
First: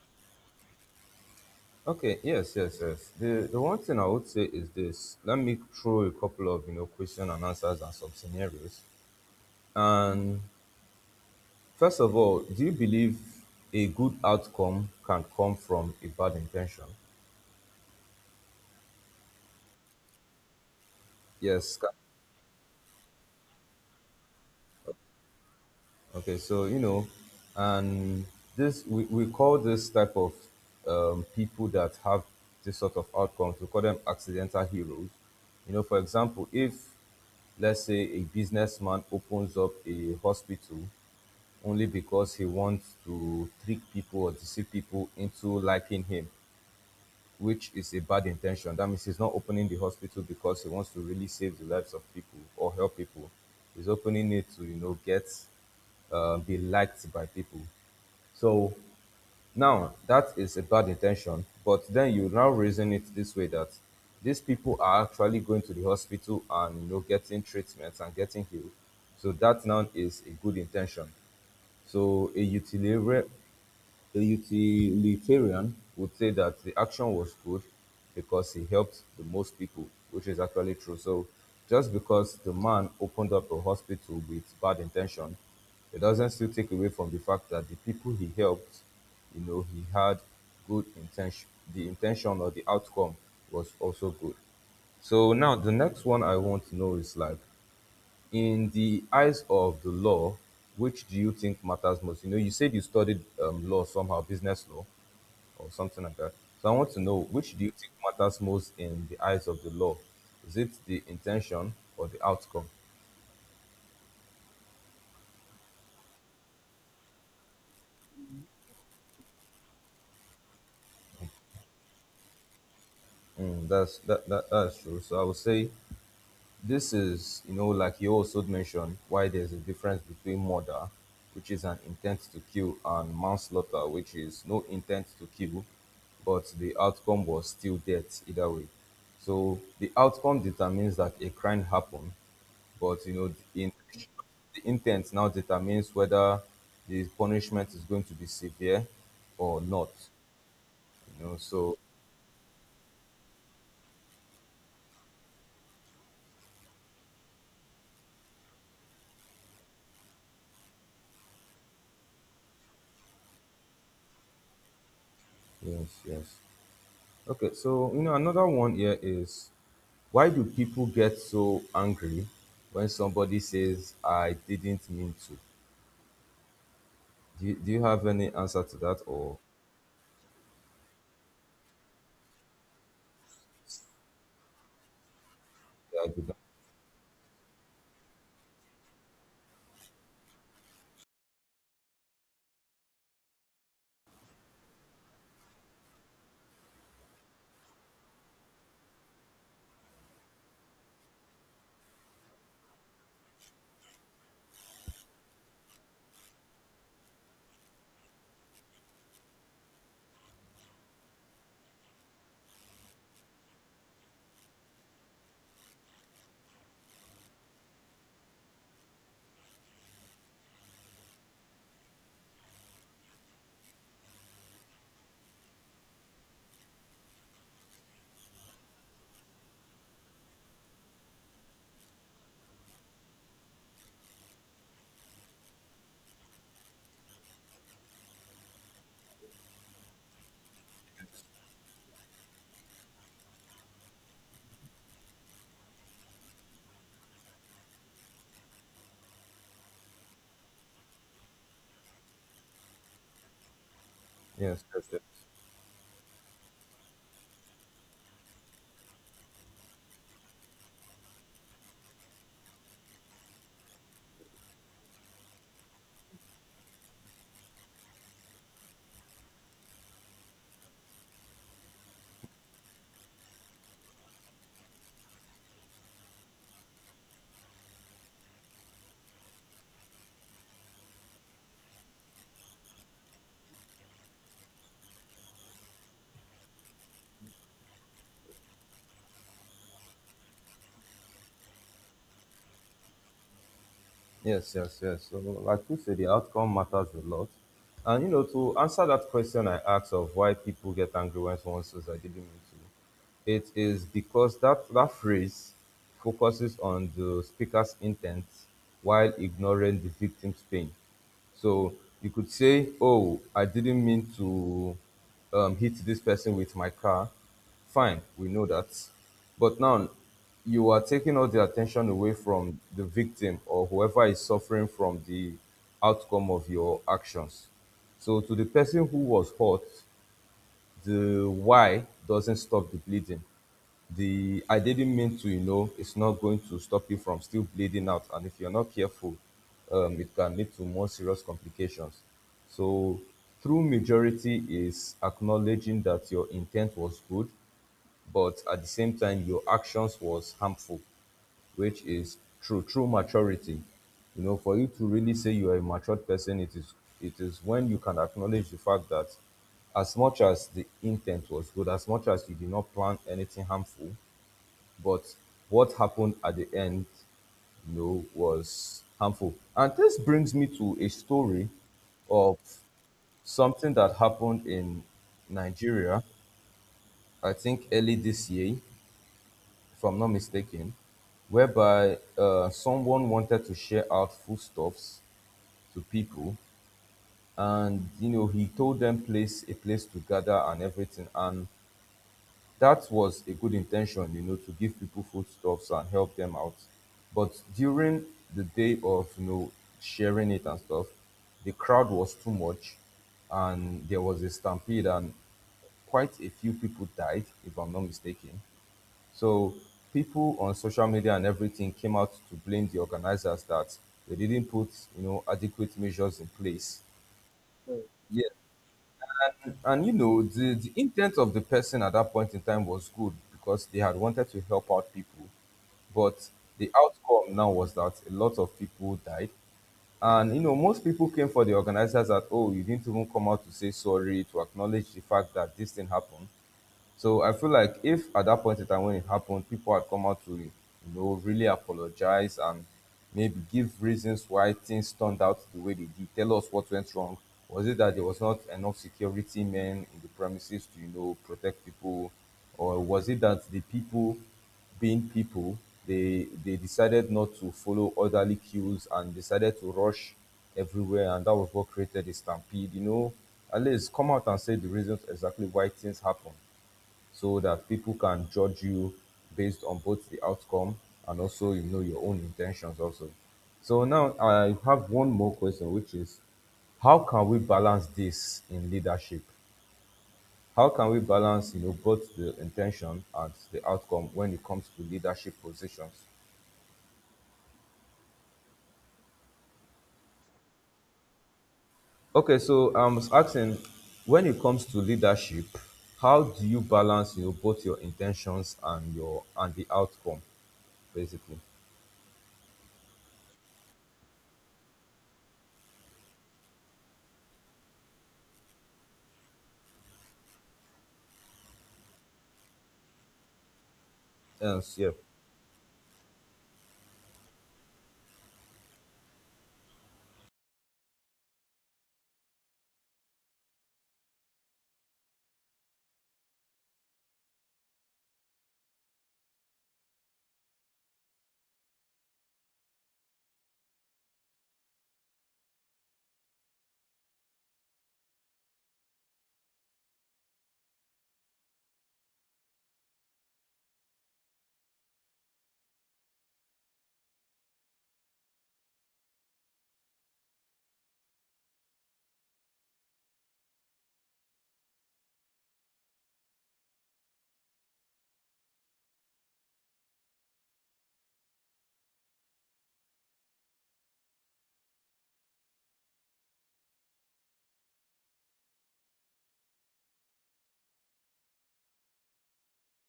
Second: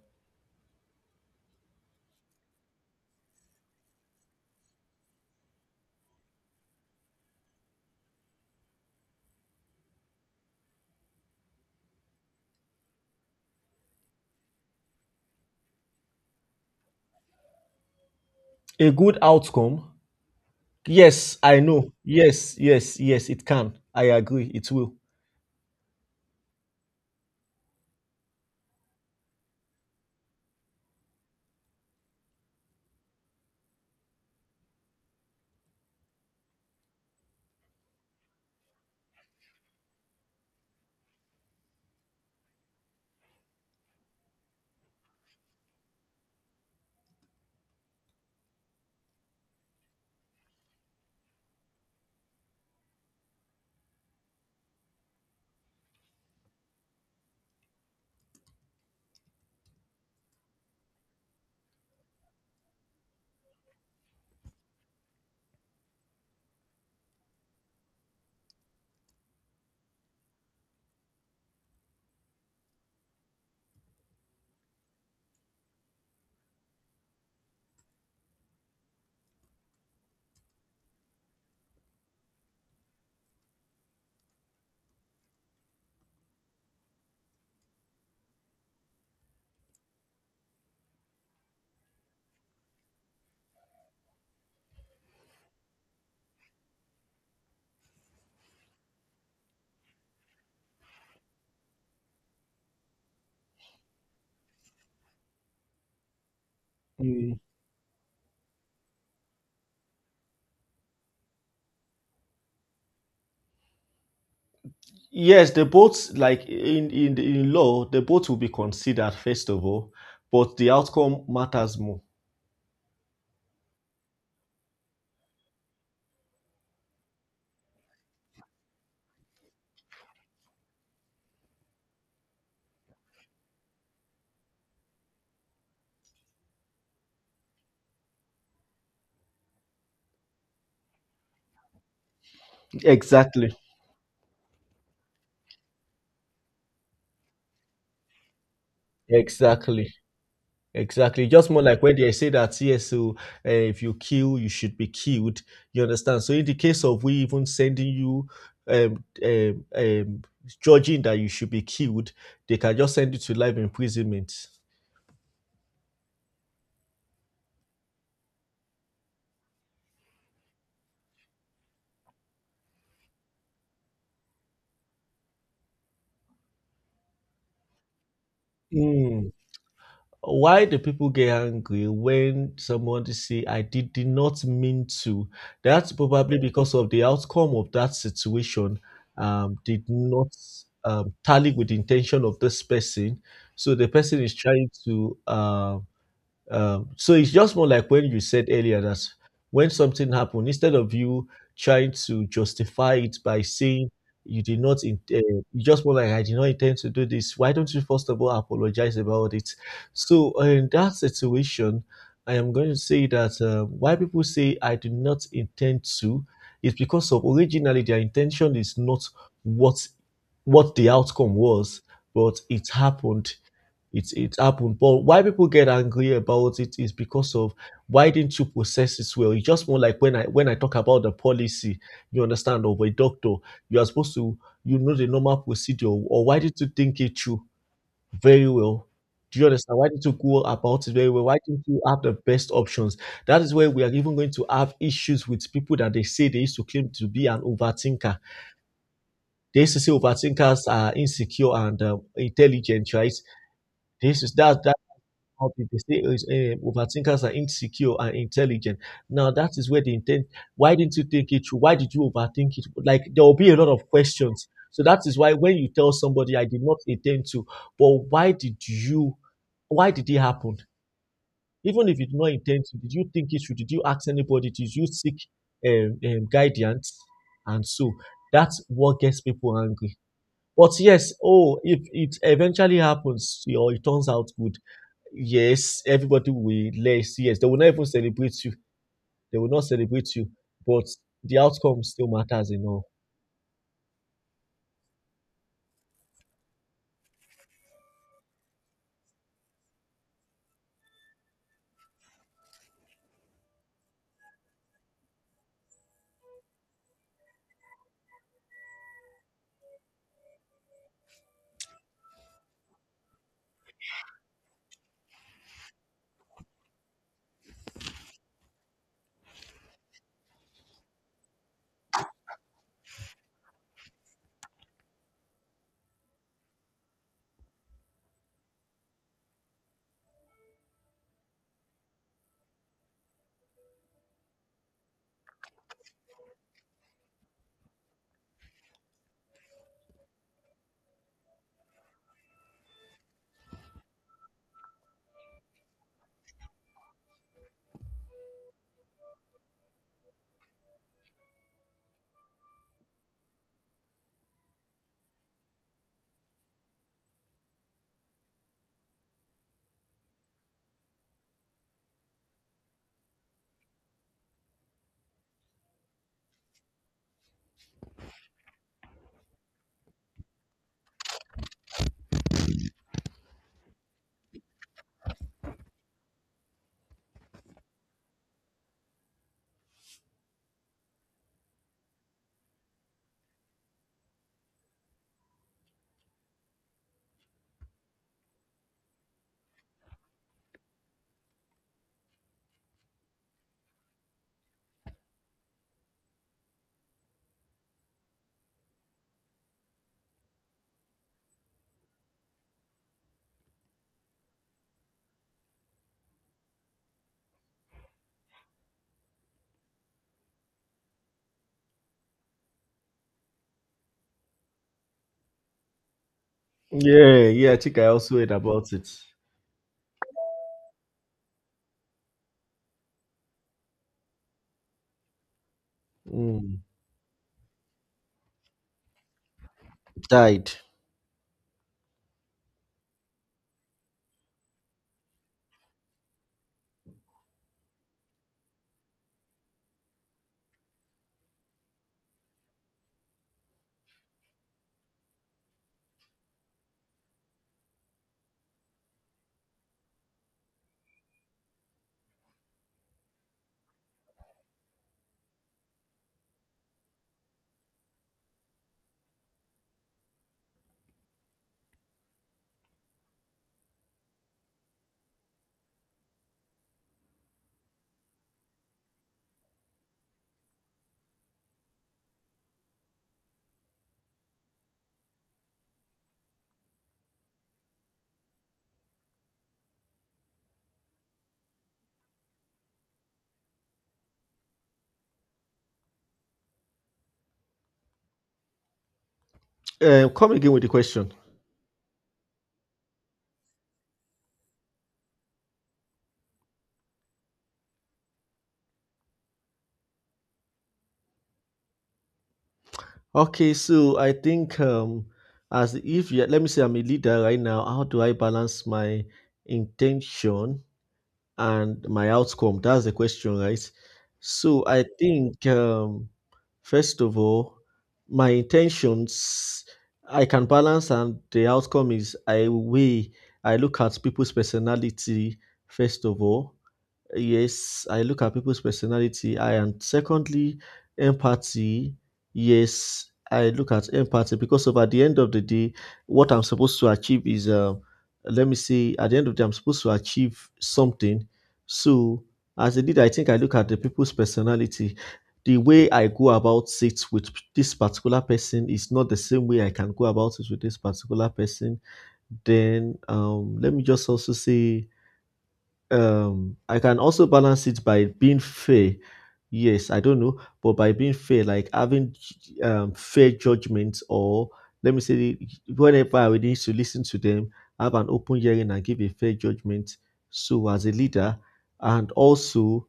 A: Okay. Yes. Yes. Yes. The the one thing I would say is this. Let me throw a couple of you know question and answers and some scenarios, and first of all, do you believe a good outcome can come from a bad intention?
B: A good outcome? Yes, I
A: Yes. ca-
B: know. Yes, yes, yes, it can. I agree. It will.
A: Okay, so you know, and this, we, we call this type of um, people that have this sort of outcomes, we call them accidental heroes. You know, for example, if let's say a businessman opens up a hospital only because he wants to trick people or deceive people into liking him, which is a bad intention. That means he's not opening the hospital because he wants to really save the lives of people or help people. He's opening it to, you know, get uh, be liked by people. So now that is a bad intention, but then you now reason it this way that these people are actually going to the hospital and you know getting treatments and getting healed. So that now is a good intention. So a utilitarian, the utilitarian would say that the action was good because he helped the most people, which is actually true. So just because the man opened up a hospital with bad intention, it doesn't still take away from the fact that the people he helped, you know, he had good intention. The intention or the outcome was also good. So now the next one I want to know is like, in the eyes of the law, which do you think matters most? You know, you said you studied um, law somehow, business law or something like that. So I want to know which do you think matters most in the eyes of the law? Is it the intention or the outcome?
B: Yes, the both like in in the- in law, the both will be considered first of all, but the outcome matters more.
A: Mm, that's that, that that's true. So I would say, this is, you know, like you also mentioned, why there's a difference between murder, which is an intent to kill, and manslaughter, which is no intent to kill, but the outcome was still death either way. So the outcome determines that a crime happened, but you know,
B: Exactly,
A: the, in, the intent now determines whether the punishment is going to be severe or not.
B: exactly,
A: You
B: exactly.
A: know,
B: Just more
A: so
B: like when they say that, yes, so uh, if you kill, you should be killed. You understand? So in the case of we even sending you, um, um, um judging that you should be killed, they can just send you to life imprisonment.
A: yes, yes. Okay, so you know another one here is, why do people get so angry when somebody says I didn't mean to? Do you, do you have any answer to that or
B: Why do people get angry when somebody say I did, did not mean to? That's
A: yeah, I did not.
B: probably because of the outcome of that situation um, did not um, tally with the intention of this person. So the person is trying to um, um, so it's just more like when you said earlier that when something happened, instead of you trying to justify it by saying you did not, in, uh, you just more like I did not intend to do this. Why don't you first of all apologize about it? So uh, in that situation, I am going to say that uh, why people say I did not intend to is because of originally their intention is not what what the outcome was, but it happened. It's it's happened. But why people get angry about it is because of why didn't you process it well? It's just more like when I when I talk about the policy, you understand, of a doctor, you are supposed to, you know the normal procedure, or why didn't you think it through very well? Do you understand? Why didn't you go about it very well? Why didn't you have the best options? That is where we are even going to have issues with people that they say they used to claim to be an overthinker. They used to say overthinkers are insecure and um, intelligent, right? This is that
A: Yes, yes,
B: about
A: yes.
B: it. They say is um, overthinkers are insecure and intelligent. Now that is where the intent. Why didn't you think it through? Why did you overthink it? Like there will be a lot of questions. So that is why when you tell somebody I did not intend to, but why did you? Why did it happen? Even if you did not intend to, did you think it through? Did you ask anybody? Did you seek um, um, guidance? And so that's what gets people angry. But yes, oh, if it eventually happens or it turns out good, yes, everybody will less. Yes, they will not even celebrate you. They will not celebrate you, but the outcome still matters in all.
A: Yes, yes, yes. So like you said, the outcome matters a lot. And you know, to answer that question I asked of why people get angry when someone says I didn't mean to, it is because that, that phrase focuses on the speaker's intent while ignoring the victim's pain. So you could say, "Oh, I didn't mean to um, hit this person with my car." Fine, we know that. But now you are taking all the attention away from the victim or whoever is suffering from the outcome of your actions. So to the person who was hurt, the why doesn't stop the bleeding. The I didn't mean to, you know, it's not going to stop you from still bleeding out. And if you're not careful, um, it can lead to more serious complications. So true majority is acknowledging that your intent was good, but at the same time your actions was harmful, which is true true maturity. You know, for you to really say you are a matured person, it is it is when you can acknowledge the fact that as much as the intent was good, as much as you did not plan anything harmful, but what happened at the end, you know, was harmful. And this brings me to a story of something that happened in Nigeria. I think early this year, if I'm not mistaken, whereby uh, someone wanted to share out foodstuffs to people, and you know he told them place a place to gather and everything, and that was a good intention, you know, to give people foodstuffs and help them out. But during the day of you know sharing it and stuff, the crowd was too much, and there was a stampede, and quite a few people died, if I'm not mistaken. So people on social media and everything came out to blame the organizers that they didn't put, you know, adequate measures in place.
B: Yeah, yeah, I think I also
A: Yeah,
B: heard about it.
A: and, and, you know, the, the intent of the person at that point in time was good because they had wanted to help out people, but
B: Mm.
A: the outcome now was that a lot of people died. And you
B: Died.
A: know, most people came for the organizers that, oh, you didn't even come out to say sorry, to acknowledge the fact that this thing happened. So I feel like if at that point in time when it happened, people had come out to, you know, really apologize and maybe give reasons why things turned out the way they did, tell us what went wrong. Was it that there was not enough security men in the premises to, you know, protect people? Or was it that the people being people, they they decided not to follow orderly cues and decided to rush everywhere, and that was what created the stampede. You know, at least come out and say the reasons exactly why things happen so that people can judge you based on both the outcome and also, you know, your own intentions also. So now I have one more question, which is, how can we balance this in leadership? How can we balance, you know, both the intention and the outcome when it comes to leadership positions?
B: Um, come again with the question.
A: Okay, so I'm asking, when it comes to leadership, how do you balance, you know, both your intentions and your and the outcome, basically?
B: Okay, so I think, um, as if you let me say I'm a leader right now, how do I balance my intention and my outcome? That's the question, right? So
A: Yes,
B: I
A: yeah.
B: think, um, first of all, my intentions I can balance, and the outcome is I weigh. I look at people's personality first of all. Yes, I look at people's personality. I and secondly, empathy. Yes, I look at empathy because of at the end of the day, what I'm supposed to achieve is, um, let me say, at the end of the day, I'm supposed to achieve something. So as I did, I think I look at the people's personality. The way I go about it with this particular person is not the same way I can go about it with this particular person. Then, um, let me just also say um I can also balance it by being fair. Yes, I don't know, but by being fair, like having, um, fair judgment, or let me say whenever I need to listen to them, have an open hearing and give a fair judgment, so as a leader. And also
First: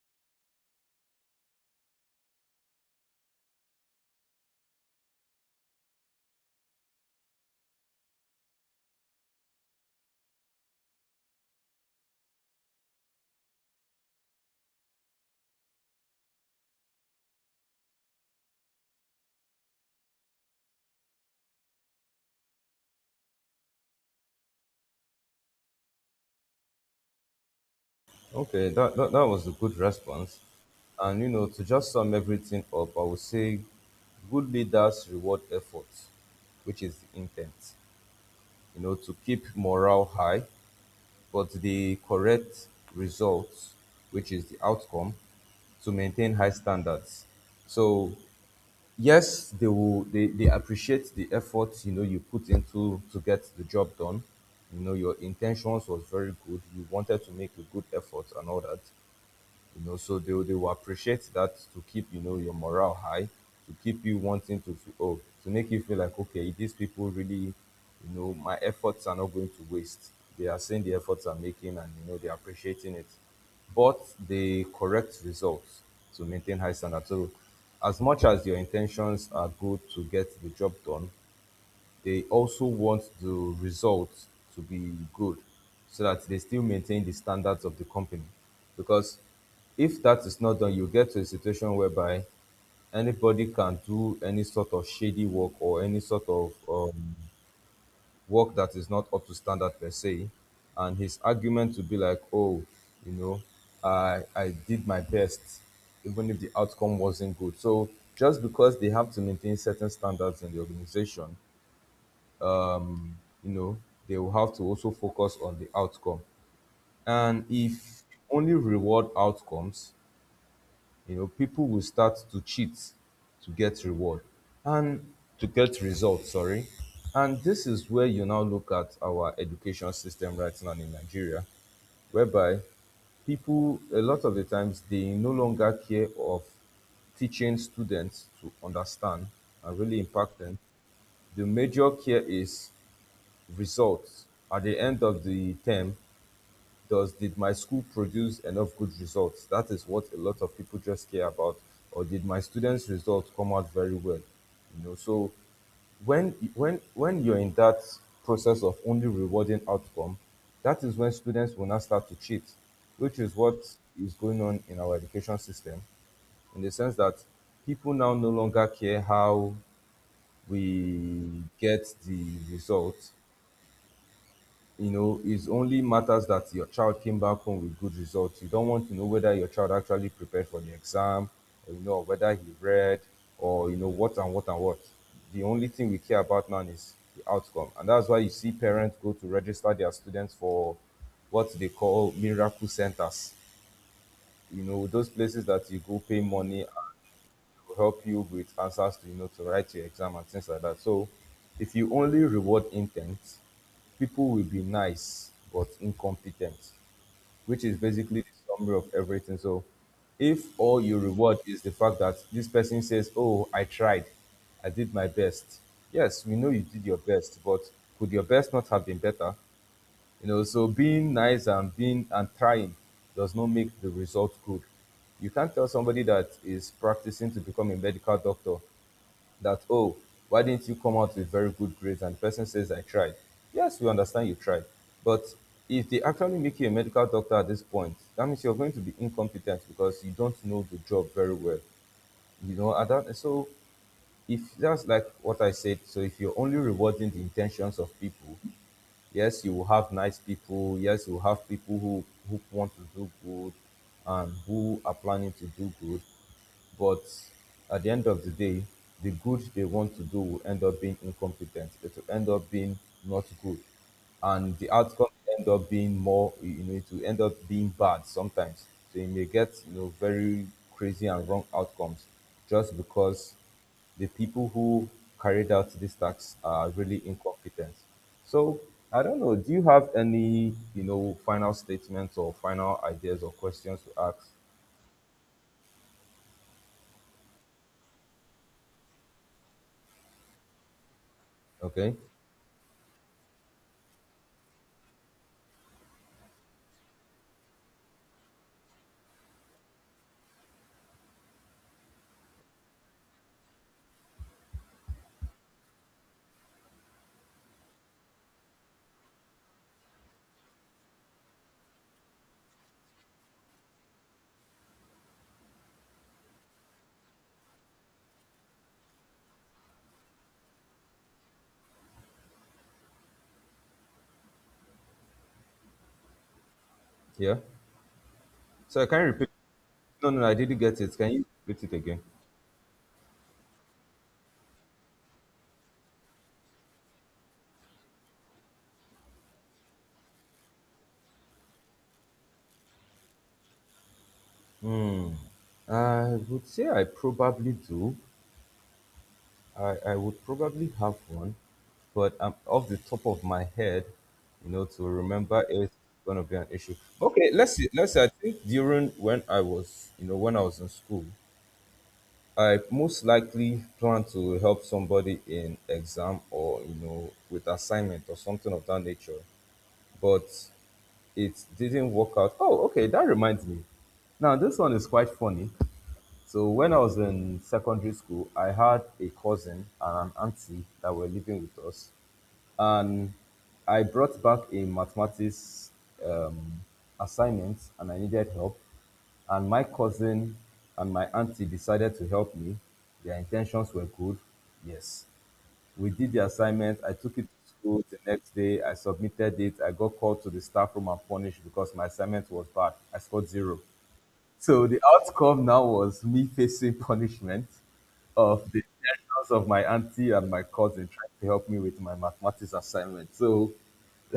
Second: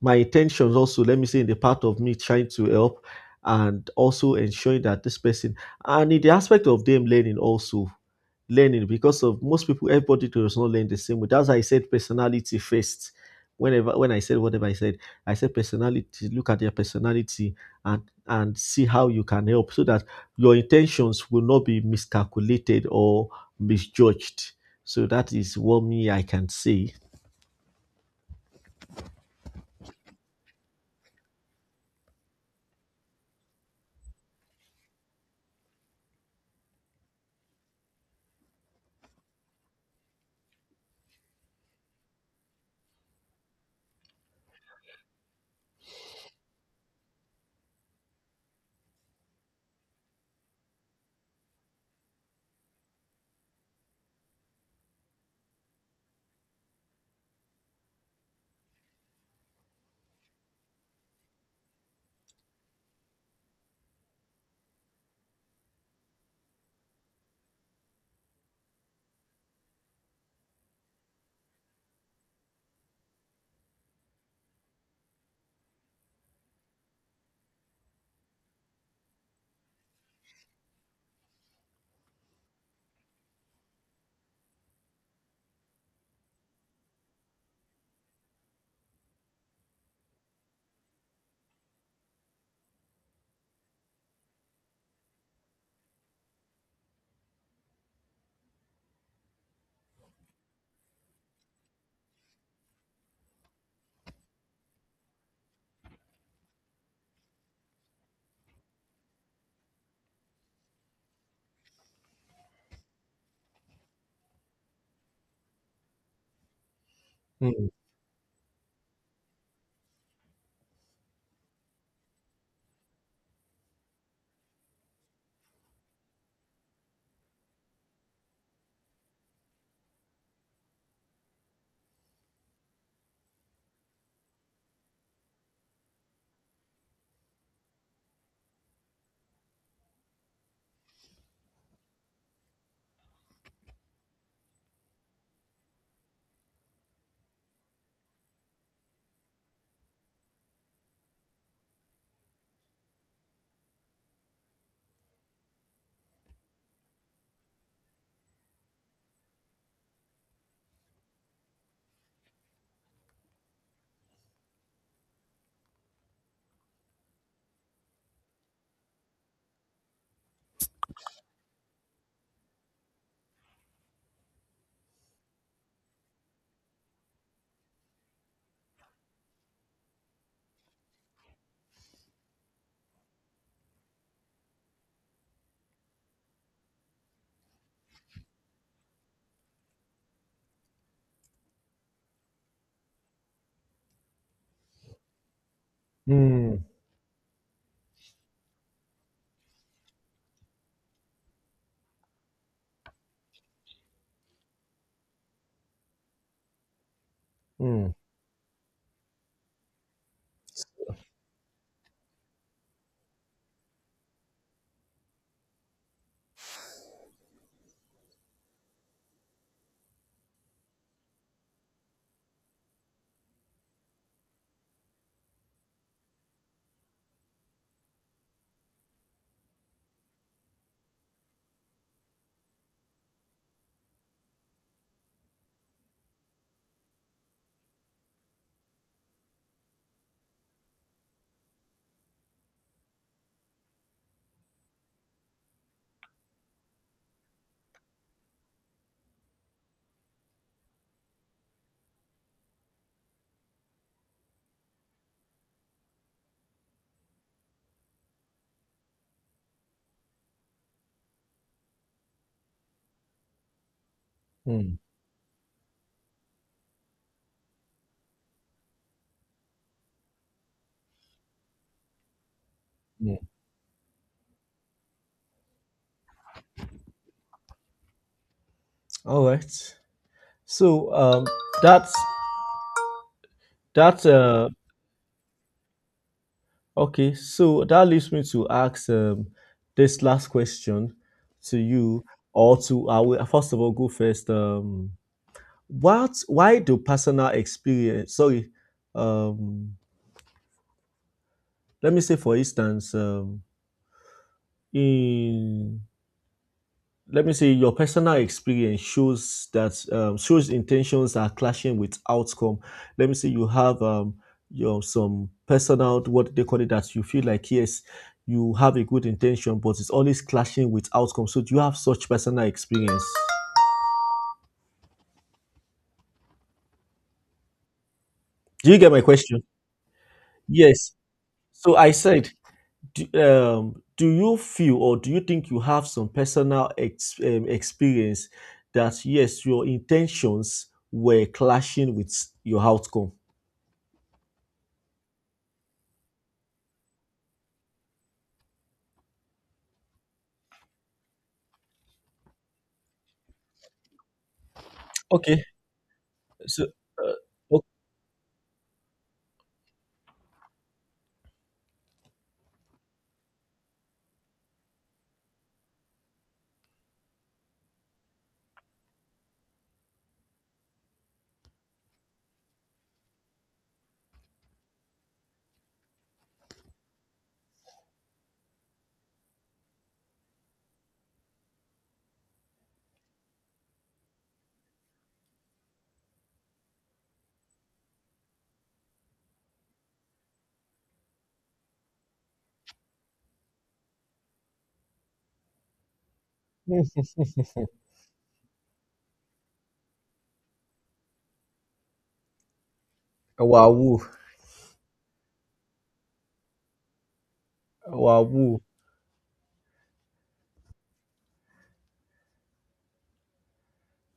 B: my intentions, also let me say in the part of me trying to help and also ensuring that this person, and in the aspect of them learning also, learning because of most people, everybody does not learn the same way. That's why I said personality first. Whenever when I said whatever I said, I said personality, look at their personality and and see how you can help so that your intentions will not be miscalculated or misjudged. So that is what me I can say.
A: Okay, that, that, that was a good response. And you know, to just sum everything up, I would say good leaders reward effort, which is the intent, you know, to keep morale high, but the correct results, which is the outcome, to maintain high standards. So yes, they will they, they appreciate the effort, you know, you put into to get the job done. You know, your intentions was very good. You wanted to make a good effort and all that, you know, so they, they will appreciate that, to keep, you know, your morale high, to keep you wanting to feel, oh, to make you feel like, okay, these people really, you know, my efforts are not going to waste. They are seeing the efforts I'm making, and you know, they're appreciating it. But the correct results to maintain high standards. So as much as your intentions are good to get the job done, they also want the results to be good so that they still maintain the standards of the company. Because if that is not done, you get to a situation whereby anybody can do any sort of shady work or any sort of um, work that is not up to standard per se. And his argument to be like, oh, you know, I, I did my best, even if the outcome wasn't good. So just because they have to maintain certain standards in the organization, um, you know, they will have to also focus on the outcome, and
B: Mm,
A: if only reward outcomes, you know, people will start to cheat to get reward, and to get results, sorry. And this is where you now look at our education system right now in Nigeria, whereby people, a lot of the times, they no longer care of teaching students to understand and really impact them. The major care is results at the end of the term. Does, did my school produce enough good results? That is what a lot of people just care about. Or did my students results come out very well? You know, so when when when you're in that process of only rewarding outcome, that is when students will now start to cheat, which is what is going on in our education system, in the sense that people now no longer care how we get the results. You know, it's only matters that your child came back home with good results. You don't want to know whether your child actually prepared for the exam, or, you know, whether he read, or you know what and what and what. The only thing we care about now is the outcome, and that's why you see parents go to register their students for what they call miracle centers. You know, those places that you go pay
B: mm,
A: money will help you with answers to, you know to write your exam and things like that. So if you only reward intent, people will be nice but incompetent, which is
B: mm,
A: basically the summary of everything. So if all you reward is the fact that this person says, oh, I tried, I did my best. Yes, we know you did your best, but could your best not have been better? You know, so being nice and being and trying does not make the result good. You can't tell somebody that is practicing to become a medical doctor that, oh, why didn't you come out with very good grades? And the person says, I tried. Yes, we understand you tried. But if they actually make you a medical doctor at this point, that means you're going to be incompetent because you don't know the job very well. You know, and that, so if that's like what I said, so if you're only rewarding the intentions of people, yes, you will have nice people. Yes, you will have people who, who want to do good and who are planning to do good. But at the end of the day, the good they want to do will end up being incompetent. It will end up being not good. And the
B: mm,
A: outcome end up being more, you know, it will end up being bad sometimes. So you may get, you know, very crazy and wrong outcomes just
B: mm.
A: because the people who carried out these tasks are really incompetent. So I don't
B: All
A: know. Do you
B: right.
A: have any, you
B: So,
A: know,
B: um,
A: final
B: that's
A: statements or final ideas or questions to
B: that.
A: ask?
B: Uh, okay. So that leaves me to ask, um, this last question to
A: Okay.
B: you, or to I will first of all go first. Um, what? Why do personal experience? Sorry. Um, let me say, for instance, um, in let me say your personal experience shows that, um, shows intentions are clashing with outcome. Let me say you have, um your some personal what they call it, that you feel like yes, you have a good intention but it's always clashing with outcome. So do you have such personal experience?
A: Yeah.
B: Do you
A: So I
B: get
A: can
B: my
A: you repeat.
B: question?
A: No, no, no, I didn't get
B: Yes,
A: it. Can you repeat
B: so
A: it
B: I
A: again?
B: said, do, um do you feel or do you think you have some personal ex- um, experience that yes your intentions were clashing with your outcome.
A: Hmm. I would say I probably do. I, I would probably have one, but um, off the top of my head, you know, to
B: Okay,
A: remember is going to be an
B: so
A: issue.
B: uh,
A: Okay, let's
B: okay.
A: see. Let's. Say, I think during when I was, you know, when I was in school, I most likely plan to help somebody in exam or, you know, with assignment or something of that nature, but it didn't work out. Oh, okay, that reminds me. Now this one is quite funny. So when I was in secondary school, I had a cousin and an auntie that were living with us, and I brought back a mathematics um, assignment and I needed help. And my cousin and my auntie decided to help me. Their intentions were good. Yes. We did the assignment. I took it to school the next day. I submitted it. I got called to the staff room and punished because my assignment was bad. I scored zero.
B: Wow, woo,
A: So the outcome now was me facing punishment
B: wow.
A: of the suggestions of my auntie and my cousin trying to help me with my mathematics assignment. So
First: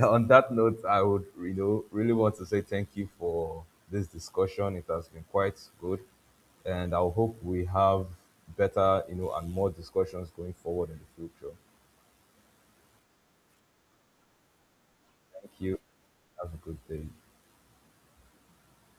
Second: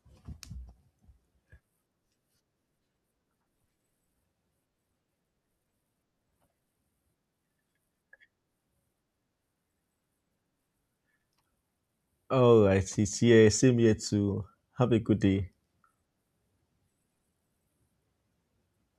A: on that note, I would, you know, really want to say thank you for this discussion. It has been quite good, and I hope we have better, you know, and more discussions going forward in the future.
B: All right, it's here. Same here too. Have a good
A: Thank
B: day.
A: you. Have a good day.